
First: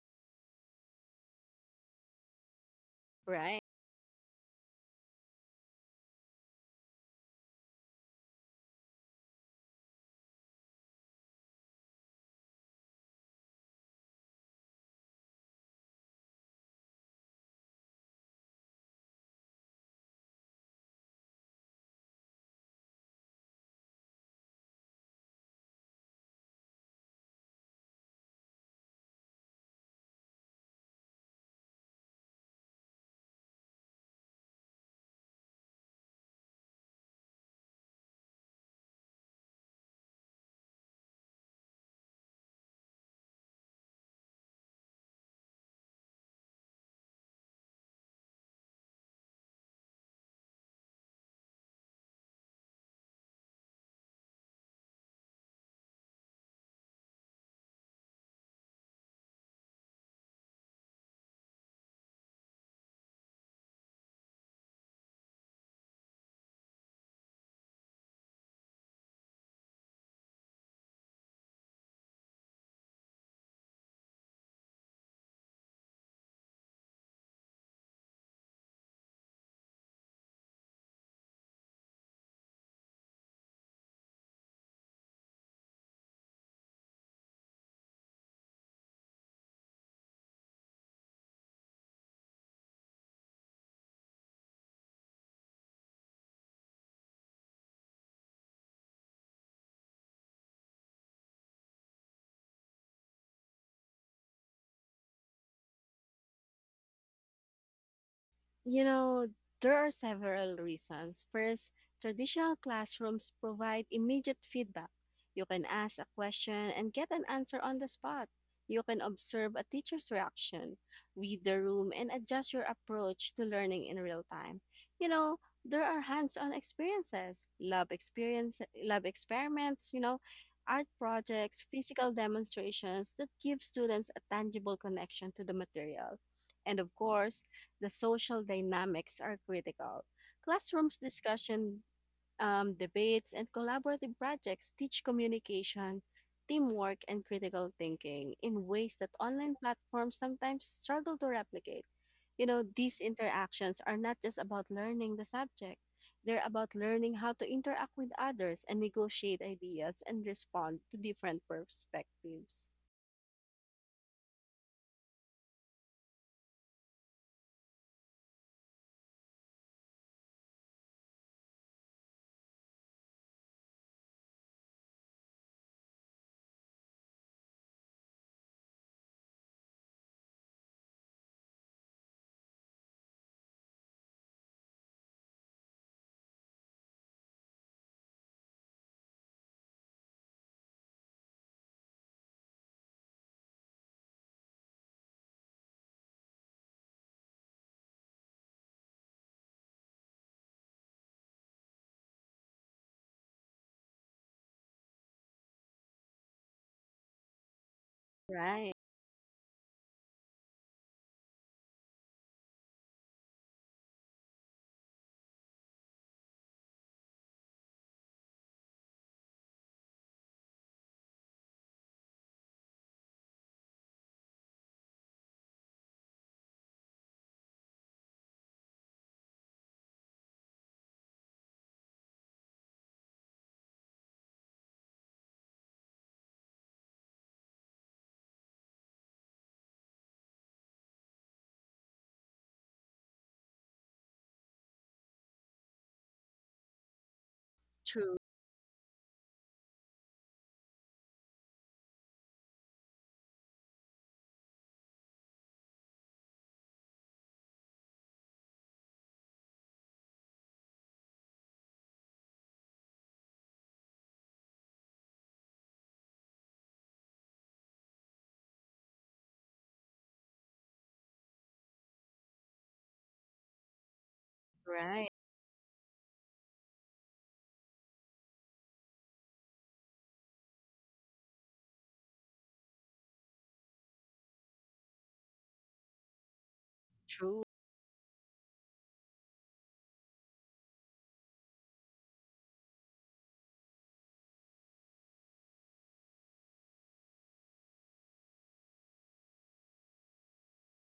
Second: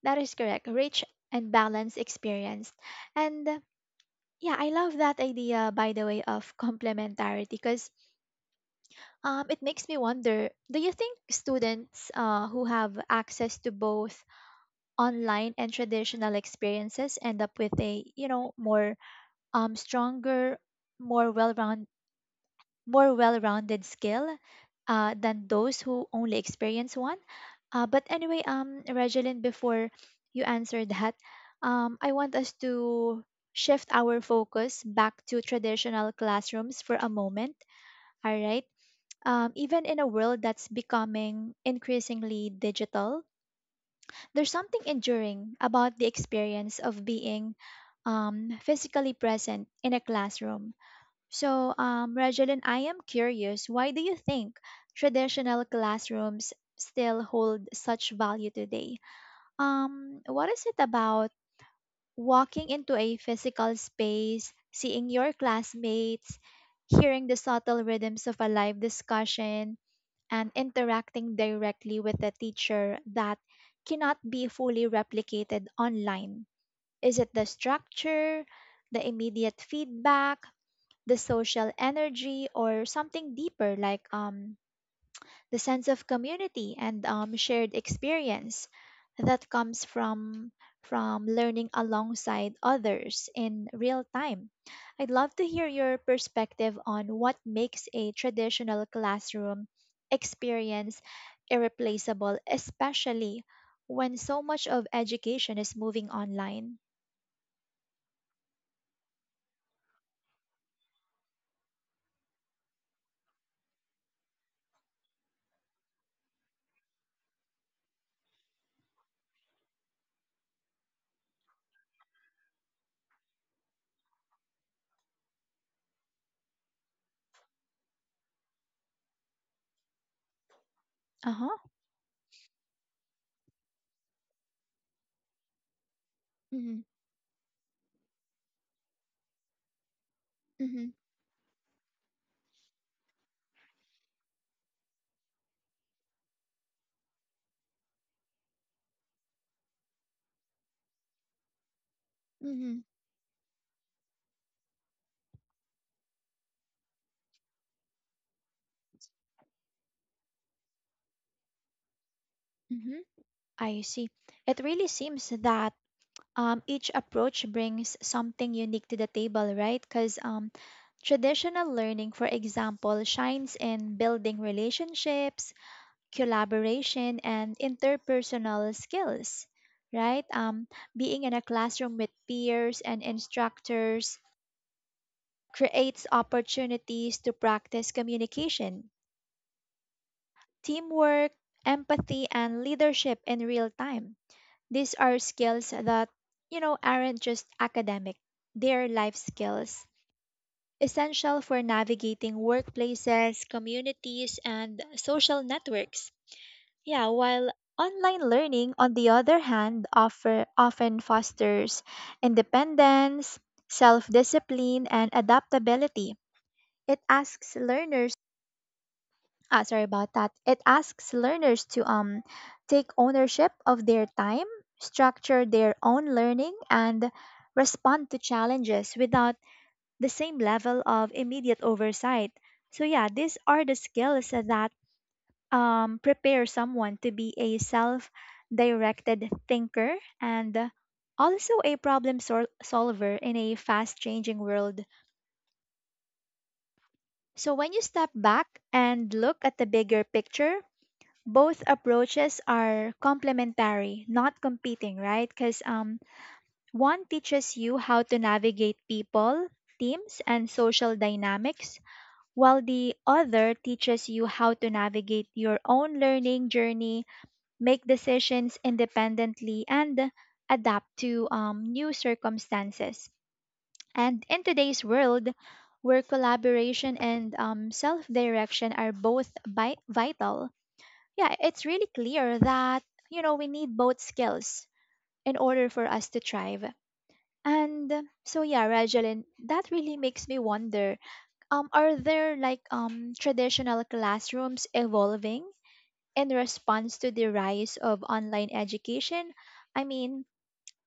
that is correct. Rich and balanced experience. And Right. yeah, I love that idea, by the way, of complementarity because it makes me wonder, do you think students who have access to both online and traditional experiences end up with a, you know, um, stronger, more well more well rounded skill than those who only experience one. But anyway, Regeline, before you answer that, I want us to shift our focus back to traditional classrooms for a moment. All right. Even in a world that's becoming increasingly digital, there's something enduring about the experience of being physically present in a classroom. So, Regeline, I am curious, why do you think traditional classrooms still hold such value today? What is it about walking into a physical space, seeing your classmates, hearing the subtle rhythms of a live discussion, and interacting directly with the teacher that cannot be fully replicated online? Is it the structure, the immediate feedback, the social energy or something deeper, like the sense of community and shared experience that comes from learning alongside others in real time. I'd love to hear your perspective on what makes a traditional classroom experience irreplaceable, especially when so much of education is moving online. You know, there are several reasons. First, traditional classrooms provide immediate feedback. You can ask a question and get an answer on the spot. You can observe a teacher's reaction, read the room, and adjust your approach to learning in real time. You know, there are hands-on experiences, lab experiments, you know, art Uh huh. projects, physical demonstrations that give students a tangible connection to the material. Mm-hmm. And of course, the social dynamics are critical. Classrooms discussion, debates, and collaborative projects teach communication, teamwork, and critical thinking in ways that online platforms sometimes struggle to replicate. You know, Mm-hmm. these interactions are not just about learning the subject, they're about learning how to interact with others and negotiate ideas and respond to different perspectives. Mm-hmm. I see. It really seems that each approach brings something unique to the table, right? Because traditional learning, for example, shines in building relationships, collaboration, and interpersonal skills, right? Being in a classroom with peers and instructors creates opportunities to practice communication, teamwork, empathy, and leadership in real time. These are skills that, you know, aren't just academic, they're life skills, essential for navigating workplaces, communities, and social networks. Yeah, while online learning, Right. on the other hand, often fosters independence, self discipline, and adaptability. It asks learners. Ah, sorry about that. It asks learners to take ownership of their time, structure their own learning, and respond to challenges without the same level of immediate oversight. So yeah, these are the skills that prepare someone to be a self-directed thinker and also a solver in a fast-changing world. So when you step True. back and look at the bigger picture, both approaches are complementary, not competing, right? Because one teaches you how to navigate people, teams, and social dynamics, while the other teaches you how to navigate your own learning journey, make decisions independently, and adapt to new circumstances. And in today's Right. world, where collaboration and self direction are both vital, yeah, it's really clear that, you know, we need both skills in order for us to thrive. True. And so yeah, Regeline, that really makes me wonder, are there like traditional classrooms evolving in response to the rise of online education? I mean,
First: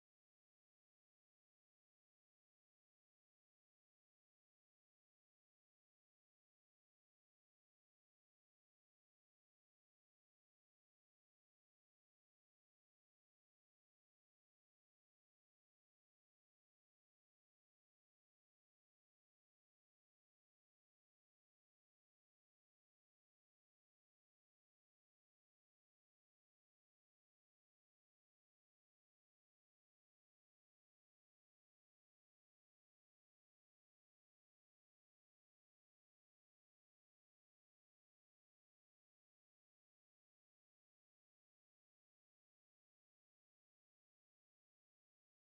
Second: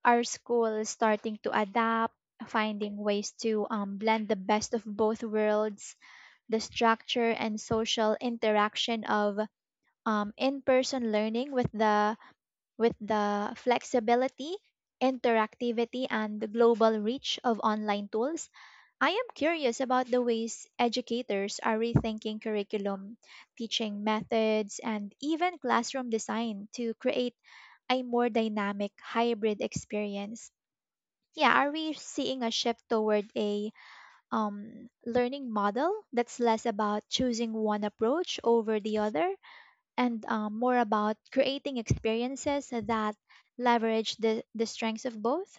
are schools starting to adapt, finding ways to blend the best of both worlds, the structure and social interaction of in-person learning with the flexibility, interactivity, and the global reach of online tools. I am curious about the ways educators are rethinking curriculum, teaching methods, and even classroom design to create a more dynamic hybrid experience. Yeah, are we seeing a shift toward a learning model that's less about choosing one approach over the other and more about creating experiences that leverage the strengths of both?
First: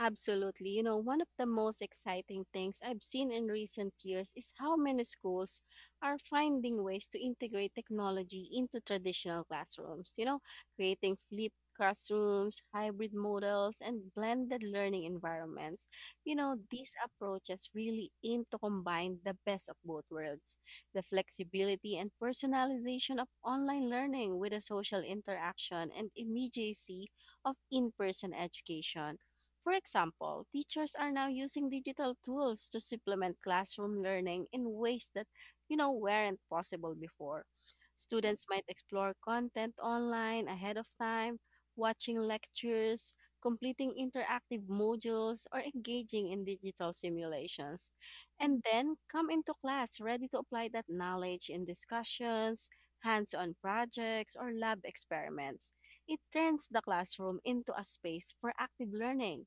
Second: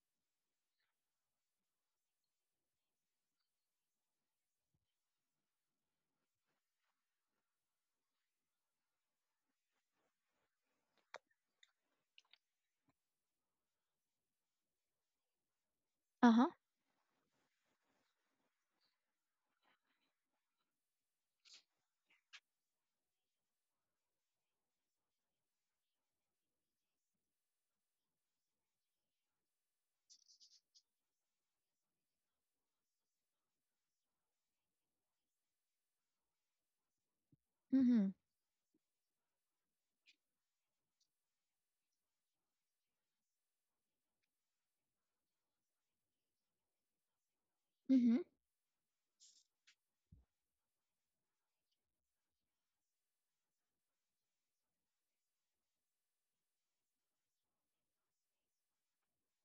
Absolutely. You know, one of the most exciting things I've seen in recent years is how many schools are finding ways to integrate technology into traditional classrooms. You know, creating flipped classrooms, hybrid models, and blended learning environments. Uh You huh. know, these approaches really aim to combine the best of both worlds, the flexibility and personalization of online learning with the social interaction and immediacy of in person education. For example, teachers are now using digital tools to supplement classroom learning in ways that, you know, weren't possible before. Mm hmm. Students might explore content online ahead of time, watching lectures, completing interactive modules, or engaging in digital simulations. Mm hmm. And then come into class ready to apply that knowledge in discussions, hands on projects, or lab experiments. It turns the classroom into a space for active learning,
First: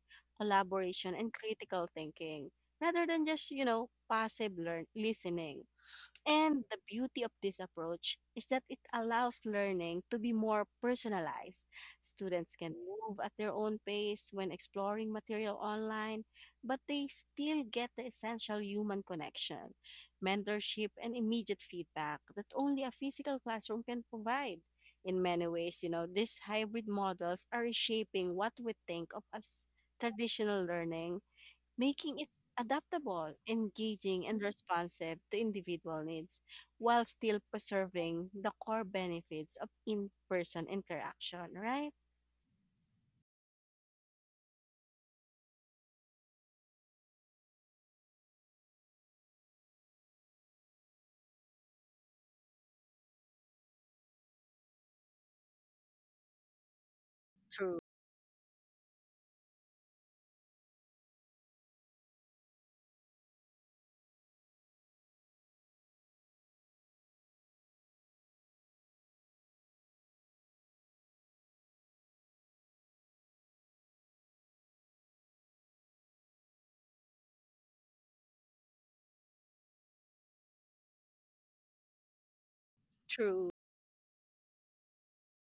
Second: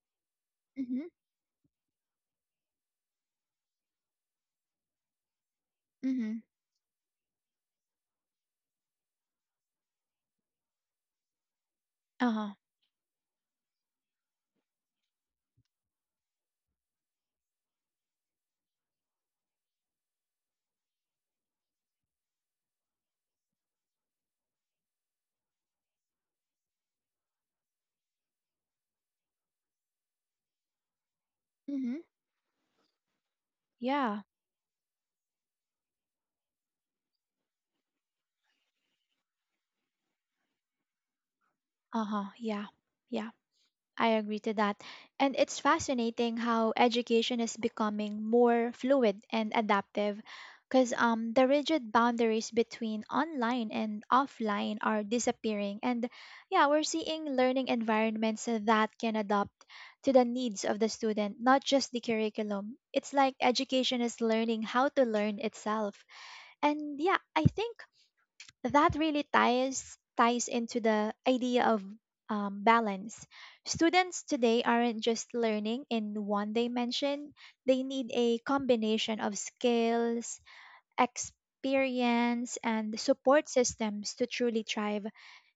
Mm hmm. collaboration, and critical thinking rather than just, you know, listening. Mm hmm. And the beauty of this approach is that it allows learning to be more personalized. Uh huh. Students can move at their own pace when exploring material online, but they still get the essential human connection, mentorship, and immediate feedback that only a physical classroom can provide. In many ways, you know, these hybrid models are reshaping what we think of as traditional learning, Mm hmm. making it adaptable, Yeah. engaging, and responsive to individual needs while still preserving the core benefits of in person interaction, right? Uh huh. Yeah. Yeah, I agree to that. And it's fascinating how education is becoming more fluid and adaptive because the rigid boundaries between online and offline are disappearing. And yeah, we're seeing learning True. environments that can adapt to the needs of the student, not just the curriculum. It's like education is learning how to learn itself. And yeah, I think that really ties into the idea of balance. Students today aren't just learning in one dimension, they need a combination of skills, experience, and support True. systems to truly thrive,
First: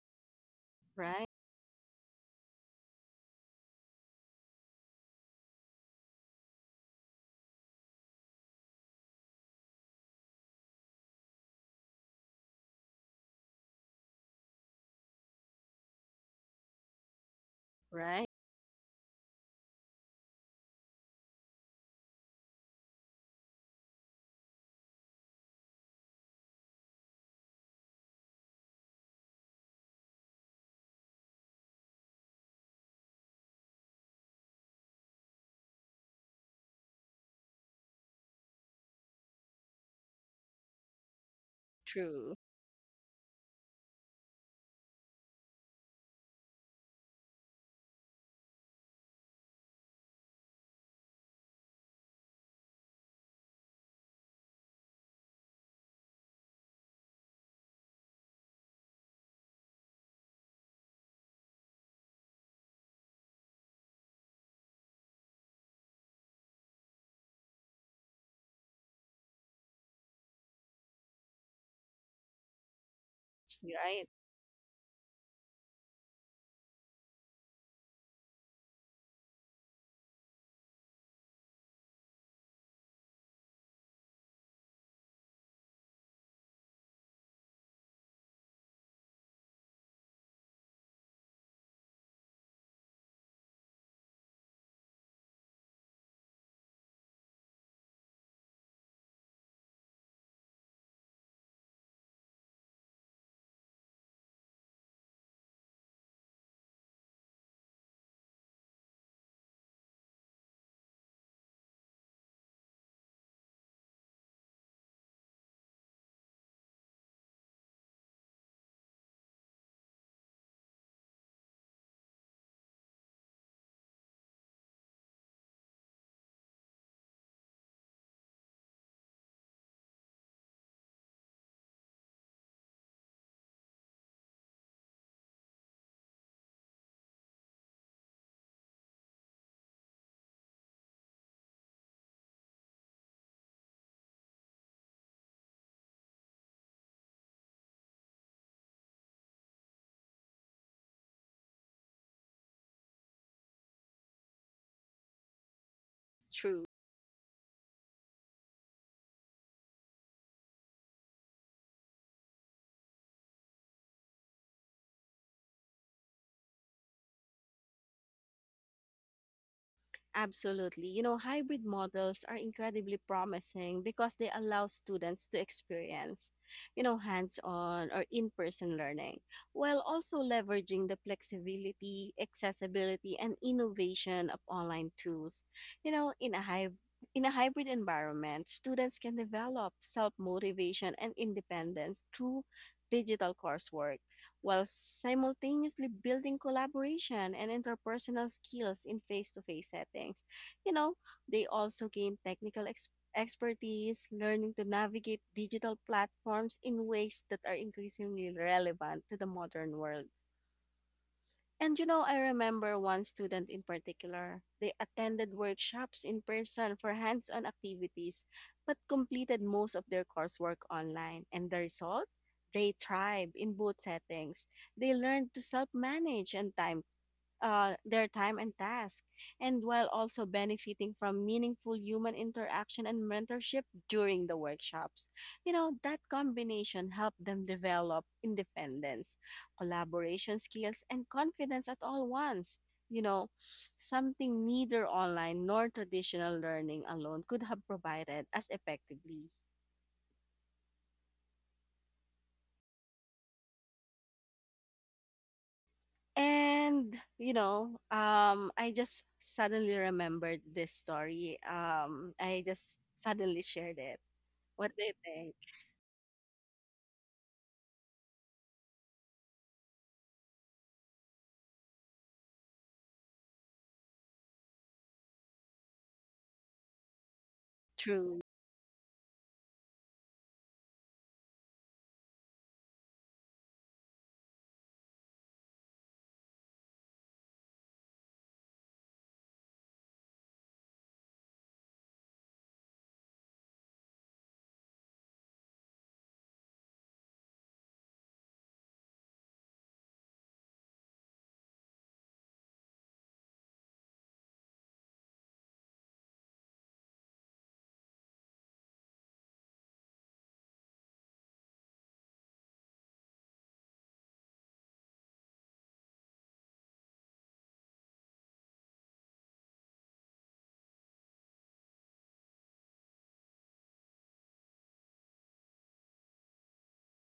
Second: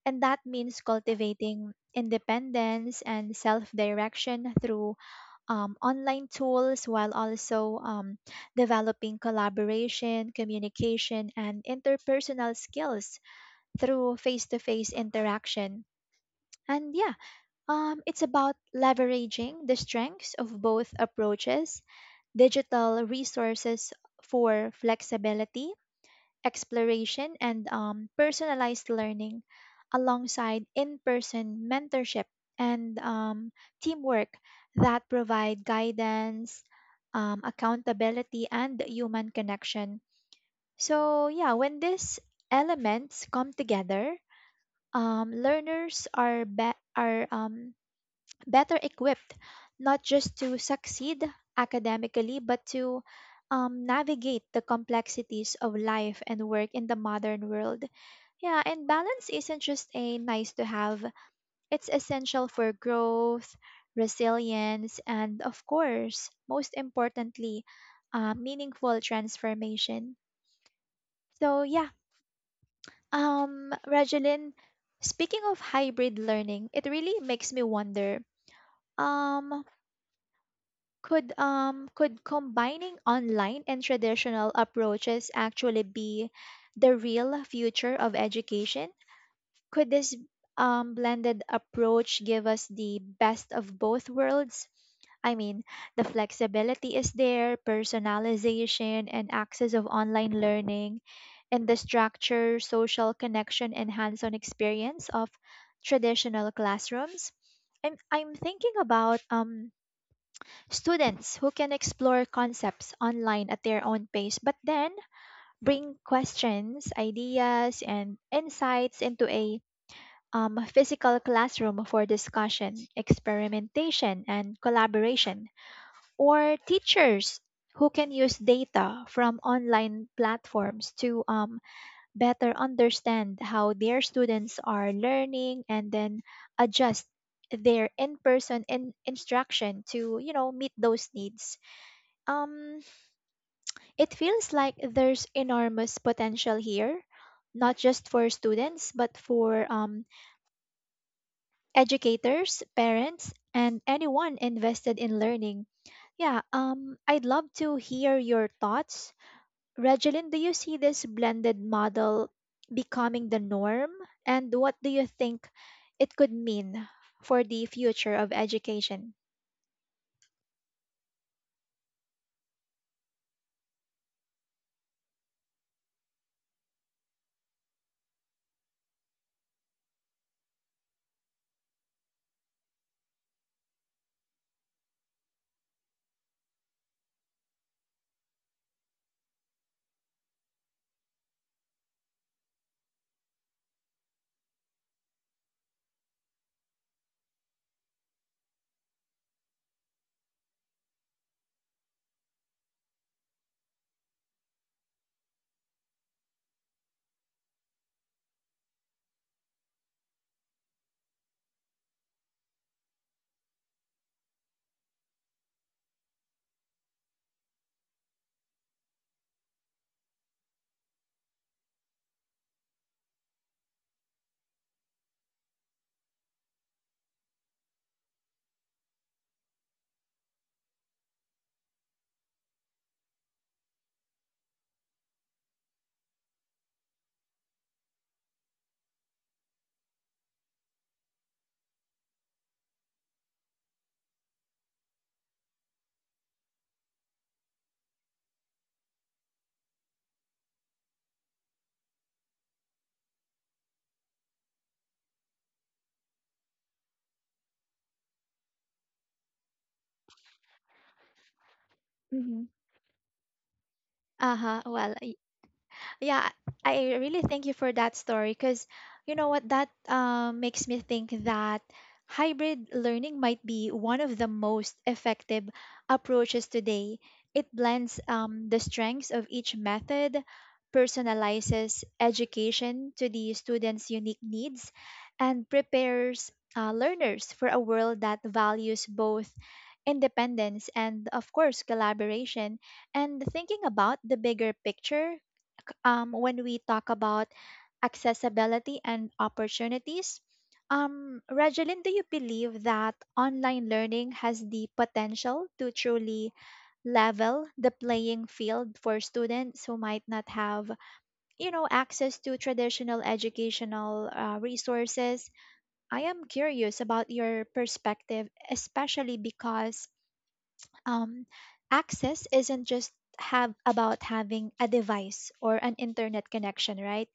and that means Right, cultivating independence and self-direction through online tools, while also developing collaboration, communication, and interpersonal skills through face to face interaction. And yeah, it's right, about leveraging the strengths of both approaches: digital resources for flexibility, exploration, and personalized learning, alongside in person mentorship and teamwork that provide guidance, accountability, and human connection. So, yeah, when these true, elements come together, learners are better equipped not just to succeed academically, but to navigate the complexities of life and work in the modern world. Yeah, and balance isn't just a nice to have, it's essential for growth, resilience, and of course, most importantly, meaningful transformation. So, yeah, right, Regeline, speaking of hybrid learning, it really makes me wonder, um, could could combining online and traditional approaches actually be the real future of education? Could this blended approach give us the best of both worlds? I mean, the flexibility is there, personalization and access of online learning, and the structure, social connection, and hands on experience of traditional classrooms. I'm thinking about students who can explore concepts online at their own pace, but then bring questions, ideas, and insights into a physical classroom for discussion, experimentation, and collaboration, or teachers who can use data from online platforms to better understand how their students are learning and then adjust their instruction to, you know, meet those needs. um, it feels like there's enormous potential here, not just for students but for educators, parents, and anyone invested in learning. Yeah, true. I'd love to hear your thoughts. Regeline, do you see this blended model becoming the norm? And what do you think it could mean for the future of education? Absolutely. You know, hybrid models are incredibly promising because they allow students to experience, you know, hands on or in person learning, while also leveraging the flexibility, accessibility, and innovation of online tools. You know, in a hybrid environment, students can develop self motivation and independence through digital coursework, while simultaneously building collaboration and interpersonal skills in face-to-face settings. You know, they also gain expertise, learning to navigate digital platforms in ways that are increasingly relevant to the modern world. And you know, I remember one student in particular. They attended workshops in person for hands on activities, but completed most of their coursework online. And the result? They thrived in both settings. They learned to self manage and time their time and task, and while also benefiting from meaningful human interaction and mentorship during the workshops. You know, that combination helped them develop independence, collaboration skills, and confidence at all once. You know, something neither online nor traditional learning alone could have provided as effectively. And you know, I just suddenly remembered this story. Hmm I just suddenly shared it. Uh huh. What do Well, you think? yeah, I really thank you for that story because you know what, that makes me think that hybrid learning might be one of the most effective approaches today. It blends True. The strengths of each method, personalizes education to the student's unique needs, and prepares learners for a world that values both independence and, of course, collaboration. And thinking about the bigger picture, when we talk about accessibility and opportunities. Regeline, do you believe that online learning has the potential to truly level the playing field for students who might not have, you know, access to traditional educational resources? I am curious about your perspective, especially because um, access isn't just have about having a device or an internet connection, right?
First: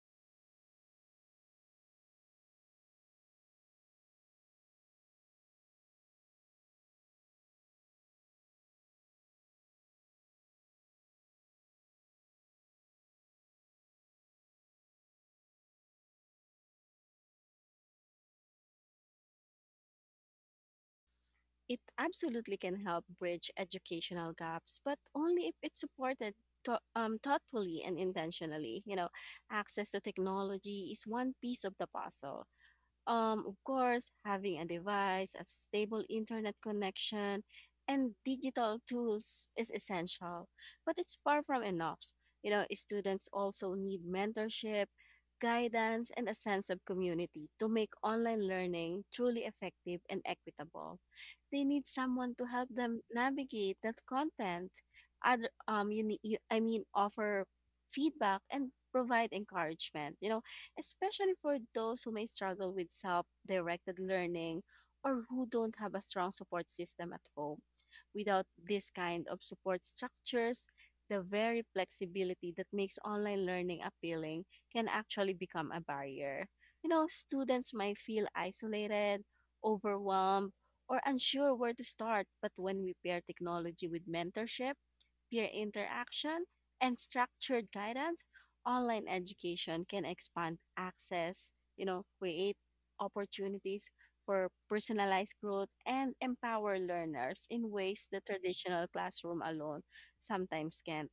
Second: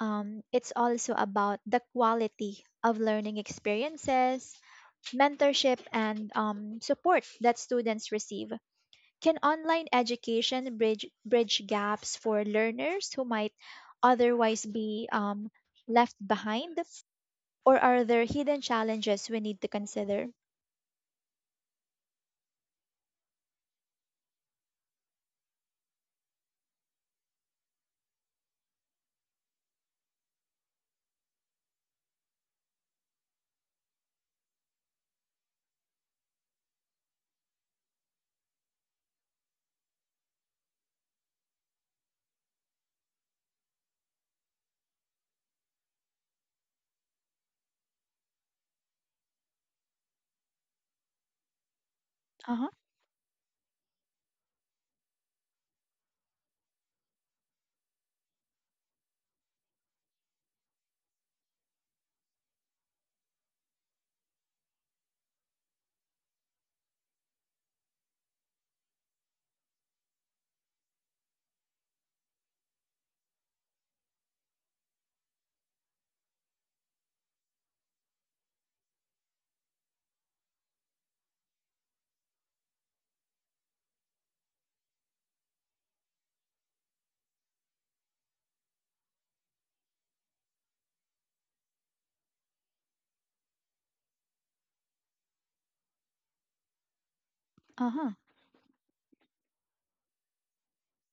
It's also about the quality of learning experiences, mentorship, and support that students receive. Can online education bridge gaps for learners who might otherwise be left behind, or are there hidden challenges we need to consider? It absolutely can help bridge educational gaps, but only if it's supported to, thoughtfully and intentionally. You know, access to technology is one piece of the puzzle. Of course, having a device, a stable internet connection, and digital tools is essential, but it's far from enough. You know, students also need mentorship, guidance, and a sense of community to make online learning truly effective and equitable. They need someone to Uh-huh. help them navigate that content. Other, you, need, you, I mean, offer feedback and provide encouragement. You know, especially for those who may struggle with self directed learning or who don't have a strong support system at home. Without this kind of support structures, the very flexibility that makes online learning appealing can actually become a barrier. You know, students might feel isolated, overwhelmed, or unsure where to start, but when we pair technology with mentorship, peer interaction, and structured guidance, online education can expand access, you know, create opportunities for personalized growth and empower learners in ways Uh-huh. the traditional classroom alone sometimes can't.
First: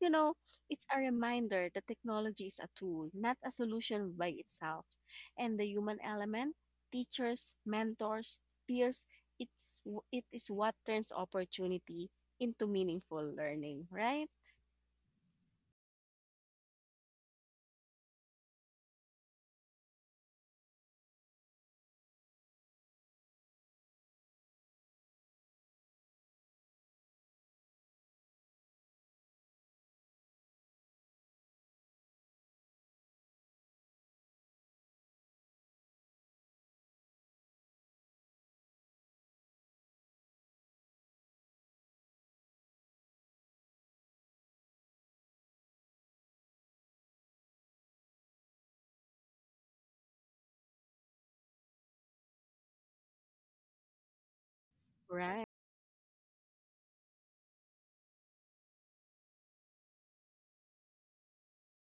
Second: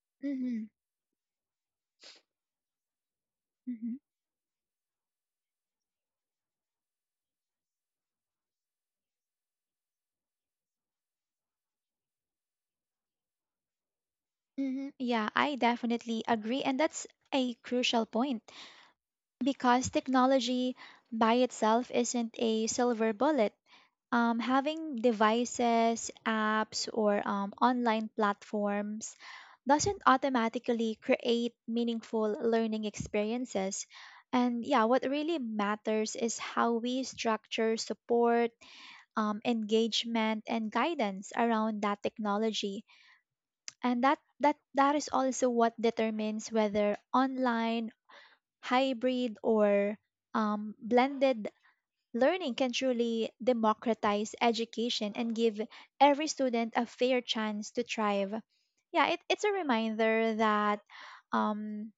You know, Mm-hmm. it's a reminder that technology is a tool, not a solution by itself. And the human element, teachers, mentors, peers, it is what turns opportunity into meaningful learning, right? Mhm. Yeah, I definitely agree. And that's a crucial point because technology by itself isn't a silver bullet. Having devices, apps, or online platforms doesn't automatically create meaningful learning experiences. And yeah, what really matters is how we structure support, engagement, and guidance around that technology, and that is also what determines whether online, hybrid, or blended learning can truly democratize education and Right, give every student a fair chance to thrive. Yeah, it's a reminder that um,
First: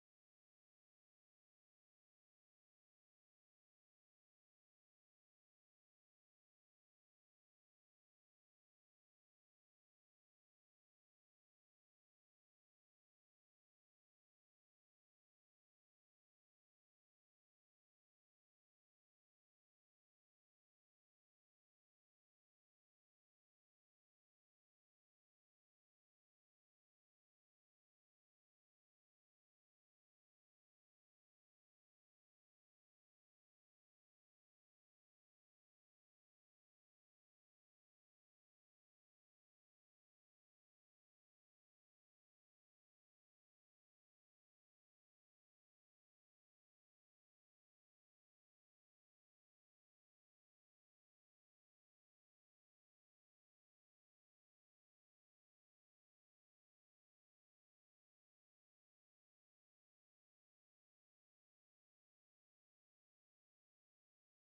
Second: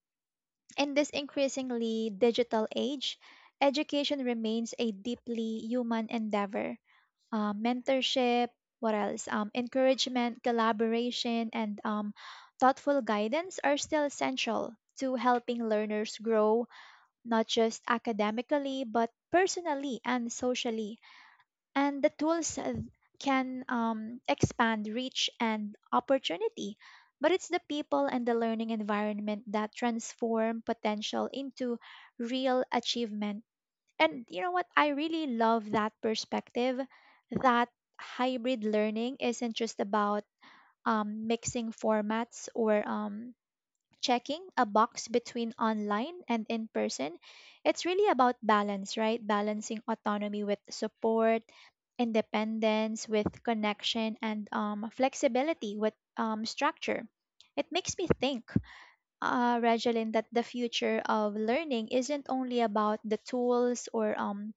in this increasingly digital age, education remains a deeply human endeavor. Mentorship, what else? Encouragement, collaboration, and thoughtful guidance are still essential to helping learners grow, not just academically, but personally and socially. And the tools can expand reach and opportunity. But it's the people and the learning environment that transform potential into real achievement. And you know what? I really love that perspective, that hybrid learning isn't just about mixing formats or checking a box between online and in person. It's really about balance, right? Balancing autonomy with support, independence with connection, and flexibility with structure. It makes me think, Regeline, that the future of learning isn't only about the tools or um,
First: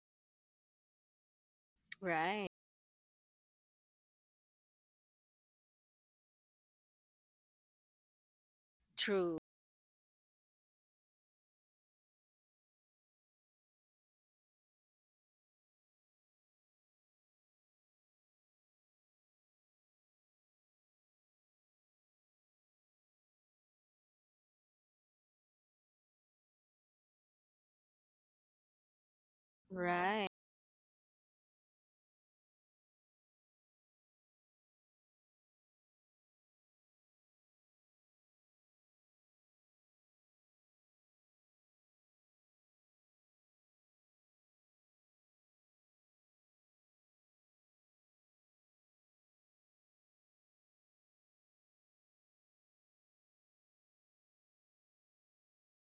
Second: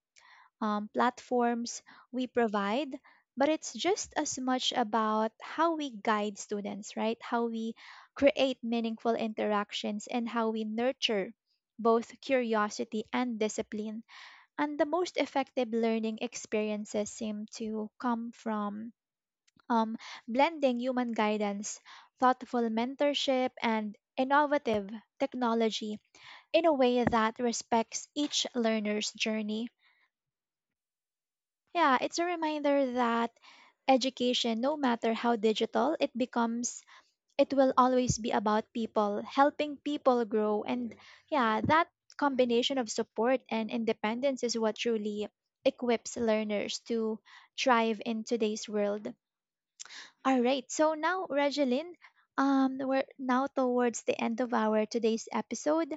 um, platforms we right. provide, but it's just as much about how we guide students, right? How we create meaningful True. interactions and how we nurture both curiosity and discipline. And the most effective learning experiences seem to come from um, blending human guidance, thoughtful mentorship, and innovative technology in a way that respects each learner's journey. Right, Yeah, it's a reminder that education, no matter how digital it becomes, it will always be about people, helping people grow. And yeah, that combination of support and independence is what truly equips learners to thrive in today's world. All right, so now, Regeline, we're now towards the end of our today's episode.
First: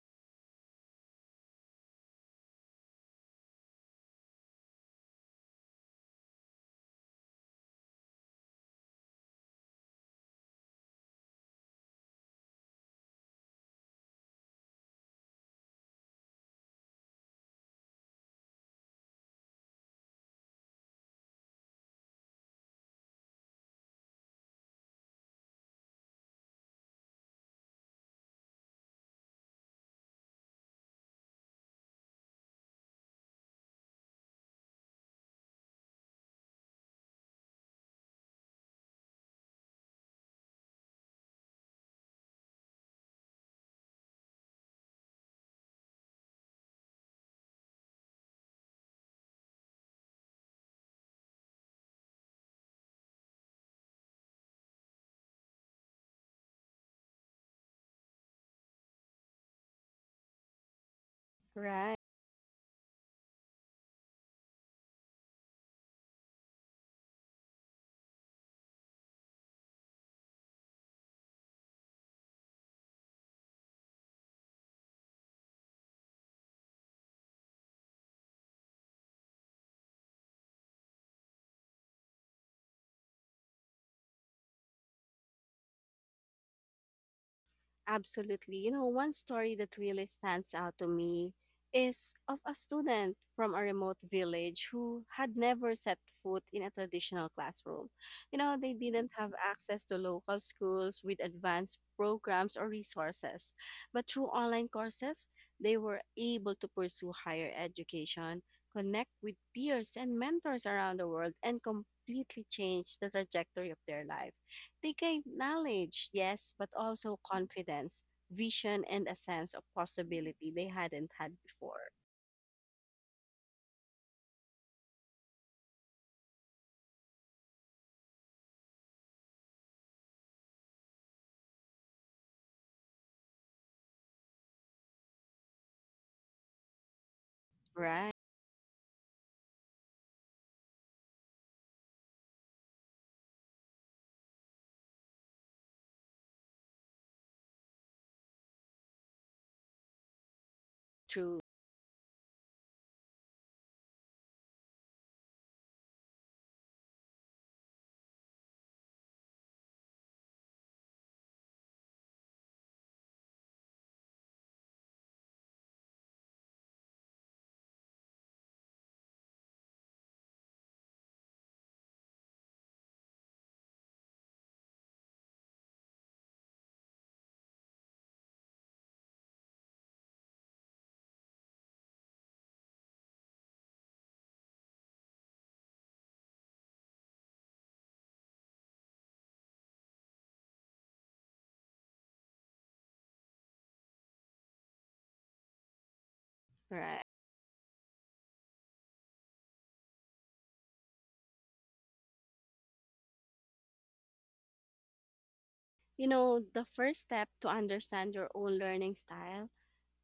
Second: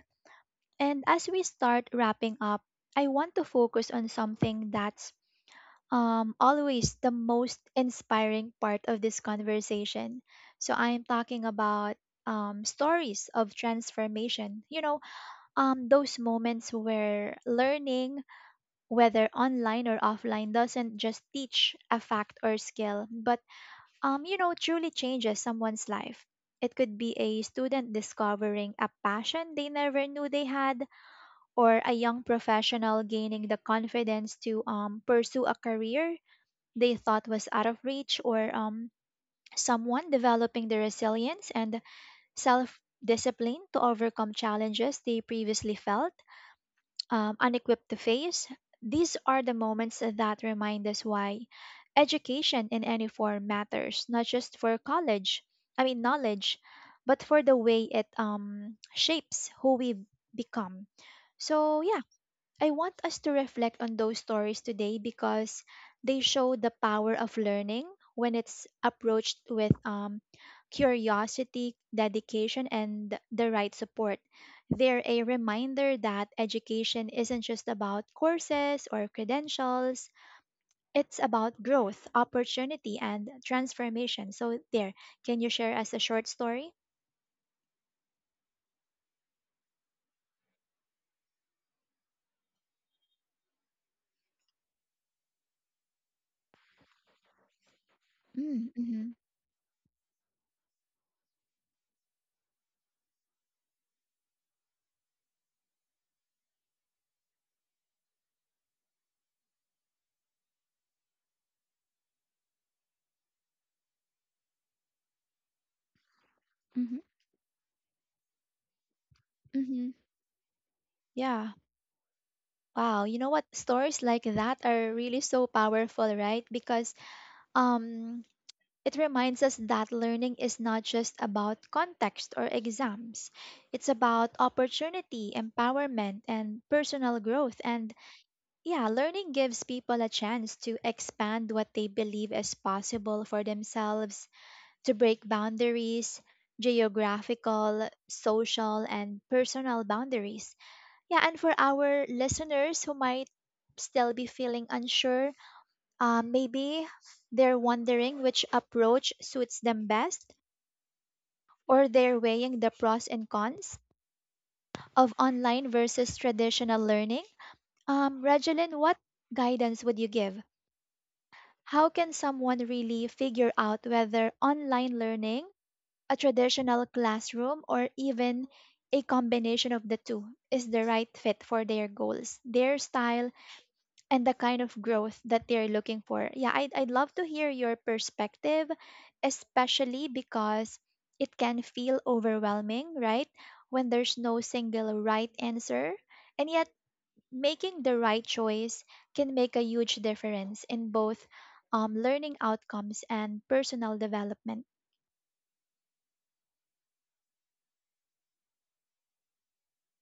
And as we start wrapping up, I want to focus on something that's always the most inspiring part of this conversation. So I am talking about stories of transformation. You know, those moments where learning, whether online or offline, doesn't just teach a fact or skill, but you know, truly changes someone's life. It could be a student discovering a passion they never knew they had, or a young professional gaining the confidence to pursue a career they thought was out of reach, or someone developing the resilience and self discipline to overcome challenges they previously felt unequipped to face. These are the moments that remind us why education in any form matters, not just for college, I mean, knowledge, but for the way it shapes who we become. So, right. yeah, I want us to reflect on those stories today because they show the power of learning when it's approached with curiosity, dedication, and the right support. They're a reminder that education isn't just about courses or credentials, it's about growth, opportunity, and transformation. So, there, can you share us a short story? Absolutely. You know, one story that really stands out to me is of a student from a remote village who had never set foot in a traditional classroom. You know, they Mm-hmm. didn't have access to local schools with advanced programs or resources. But through online courses, they were able to pursue higher education, connect with peers and mentors around the world, and completely change the trajectory of their life. They gained knowledge, yes, but Mm-hmm. also confidence, vision, and a sense of Mm-hmm. possibility they hadn't had Yeah. before. Wow, you know what? Stories like that are really so powerful, right? Because um it reminds us that learning is not just about context or exams. It's about opportunity, empowerment, and personal growth. And Right, yeah, learning gives people a chance to expand what they believe is possible for themselves, to break boundaries: geographical, social, and personal boundaries. Yeah, and true, for our listeners who might still be feeling unsure, maybe they're wondering which approach suits them best, or they're weighing the pros and cons of online versus traditional learning. Regeline, what guidance would you give? How can someone really figure out whether online learning, a traditional classroom, or even a combination of the two is the right fit for their goals, their style, and the kind of growth that they're looking for? Yeah, I'd love to hear your perspective, especially because it can feel overwhelming, right? When there's no single right answer. And yet, right. making the right choice can make a huge difference in both learning outcomes and personal development. You know, the first step to understand your own learning style,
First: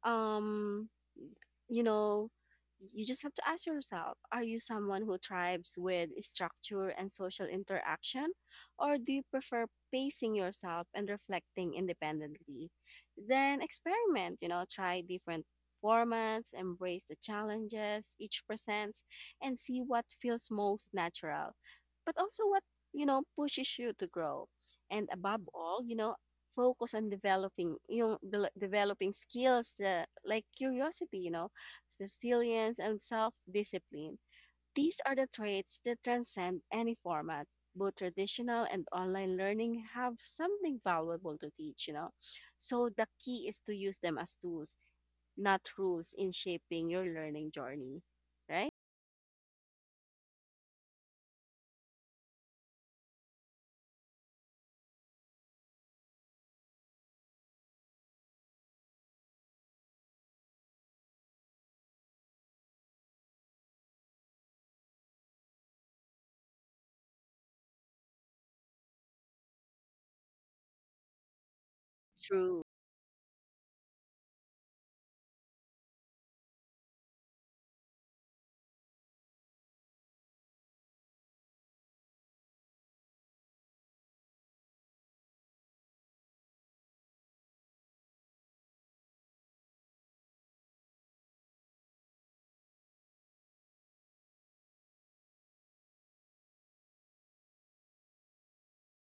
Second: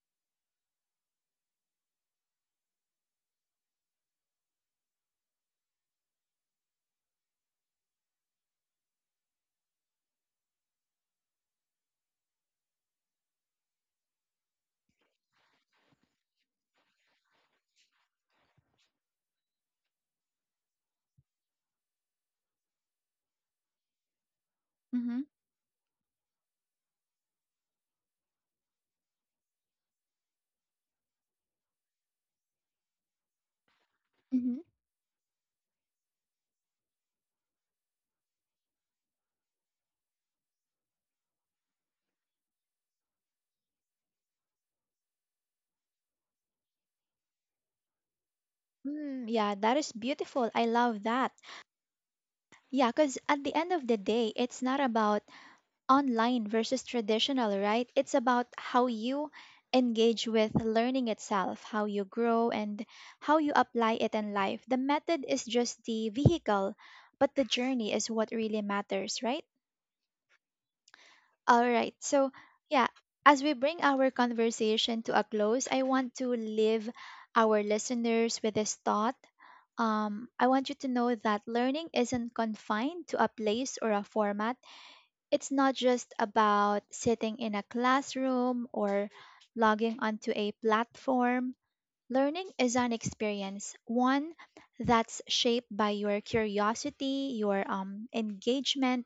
um you know, you just have to ask yourself, are you someone who thrives with structure and social interaction, or do you prefer pacing yourself and reflecting independently? Then experiment, you know, try different formats, embrace the challenges each presents, and see what feels most natural, but also what, you know, pushes you to grow. And hmm above all, you know, focus on developing yung dele developing skills the like curiosity, you know, resilience and self-discipline. hmm These are the traits that transcend any format. Both traditional and online learning have something valuable to teach, you know. So the key is to use them as tools, not rules in shaping your learning journey, right? Mm, yeah, that is beautiful. I love that. Yeah, because at the end of the day, it's not about online versus traditional, right? It's about how you engage with learning itself, how you grow, and how you apply it in life. The method is just the vehicle, but the journey is what really matters, right? All right. So, True. yeah, as we bring our conversation to a close, I want to leave our listeners with this thought. I want you to know that learning isn't confined to a place or a format. It's not just about sitting in a classroom or logging onto a platform. Learning is an experience, one that's shaped by your curiosity, your engagement,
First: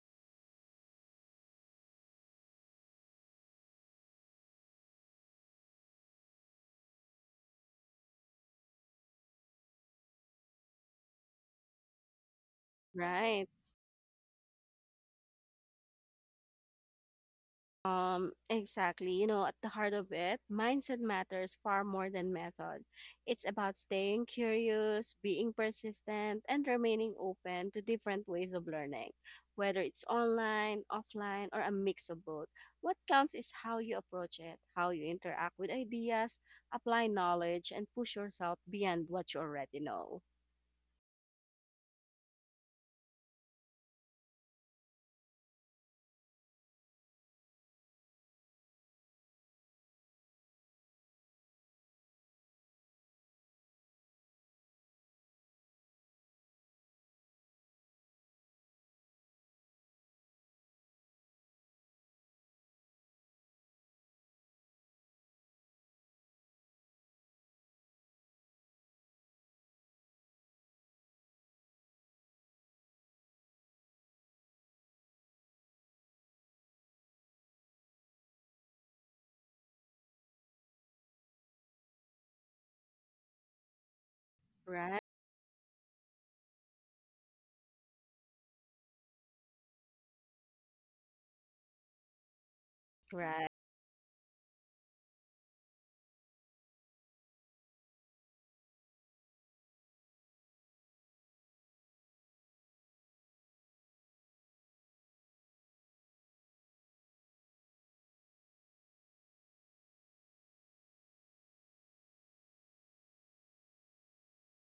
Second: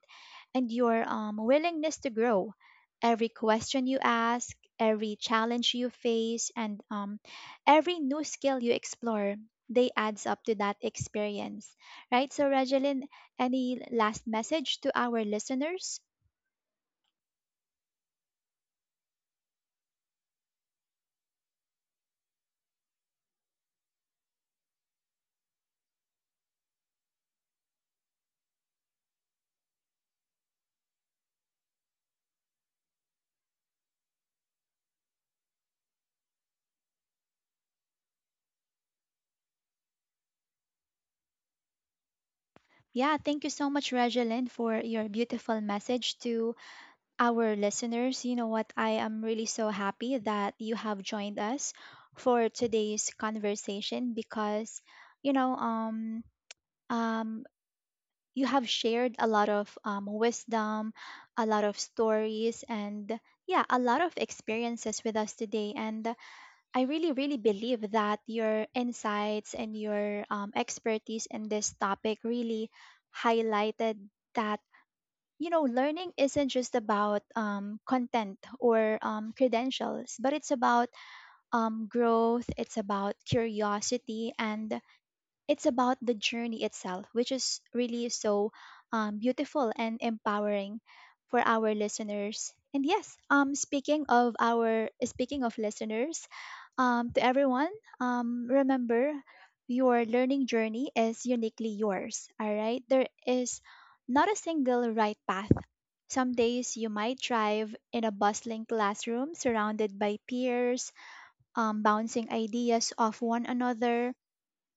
and your willingness to grow. Every question you ask, every challenge you face, and every new skill you explore, they adds up to that experience, right? So, Regeline, Right. any last message to our listeners? Exactly. You know, at the heart of it, mindset matters far more than method. It's about staying curious, being persistent, and remaining open to different ways of learning, whether it's online, offline, or a mix of both. What counts is how you approach it, how you interact with ideas, apply knowledge, and push yourself beyond what you already know. Yeah, thank you so much, Regeline, for your beautiful message to our listeners. You know what? I am really so happy that you have joined us for today's conversation because, you know, um, you have shared a lot of wisdom, a lot of stories, and yeah, a lot of experiences with us today. And I really, really believe that your insights and your expertise in this topic really highlighted that, you know, learning isn't just about content or credentials, but it's about growth, it's about curiosity, and Right, it's about the journey itself, which is really so beautiful and empowering for our listeners. And yes, right, speaking of our speaking of listeners, to everyone, remember, your learning journey is uniquely yours. All right, there is not a single right path. Some days you might drive in a bustling classroom surrounded by peers, bouncing ideas off one another,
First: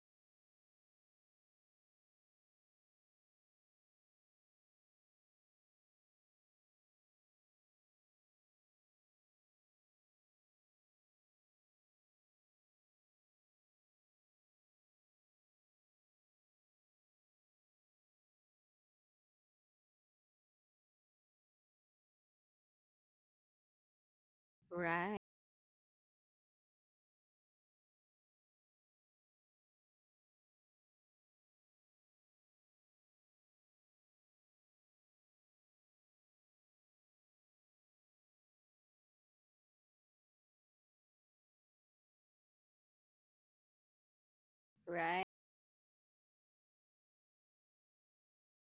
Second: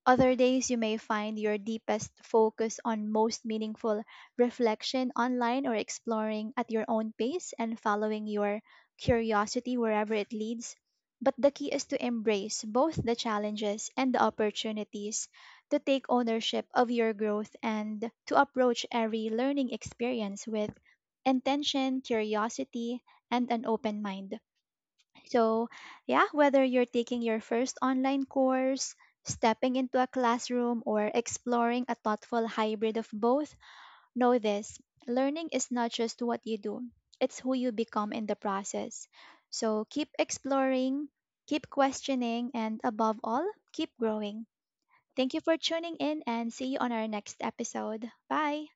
other days, you may find your deepest focus on most meaningful reflection online, or exploring at your own pace and following your curiosity wherever it leads. But the key is to embrace both the challenges and the opportunities, to take ownership of your growth, and to approach every learning experience with intention, curiosity, and an open mind. right, So, yeah, whether you're taking your first online course, stepping into a classroom, or exploring a thoughtful hybrid of both, know this: learning is not just what you do, it's who you become in the process. So, keep exploring, keep questioning, and above all, keep growing. Thank right. you for tuning in and see you on our next episode. Bye.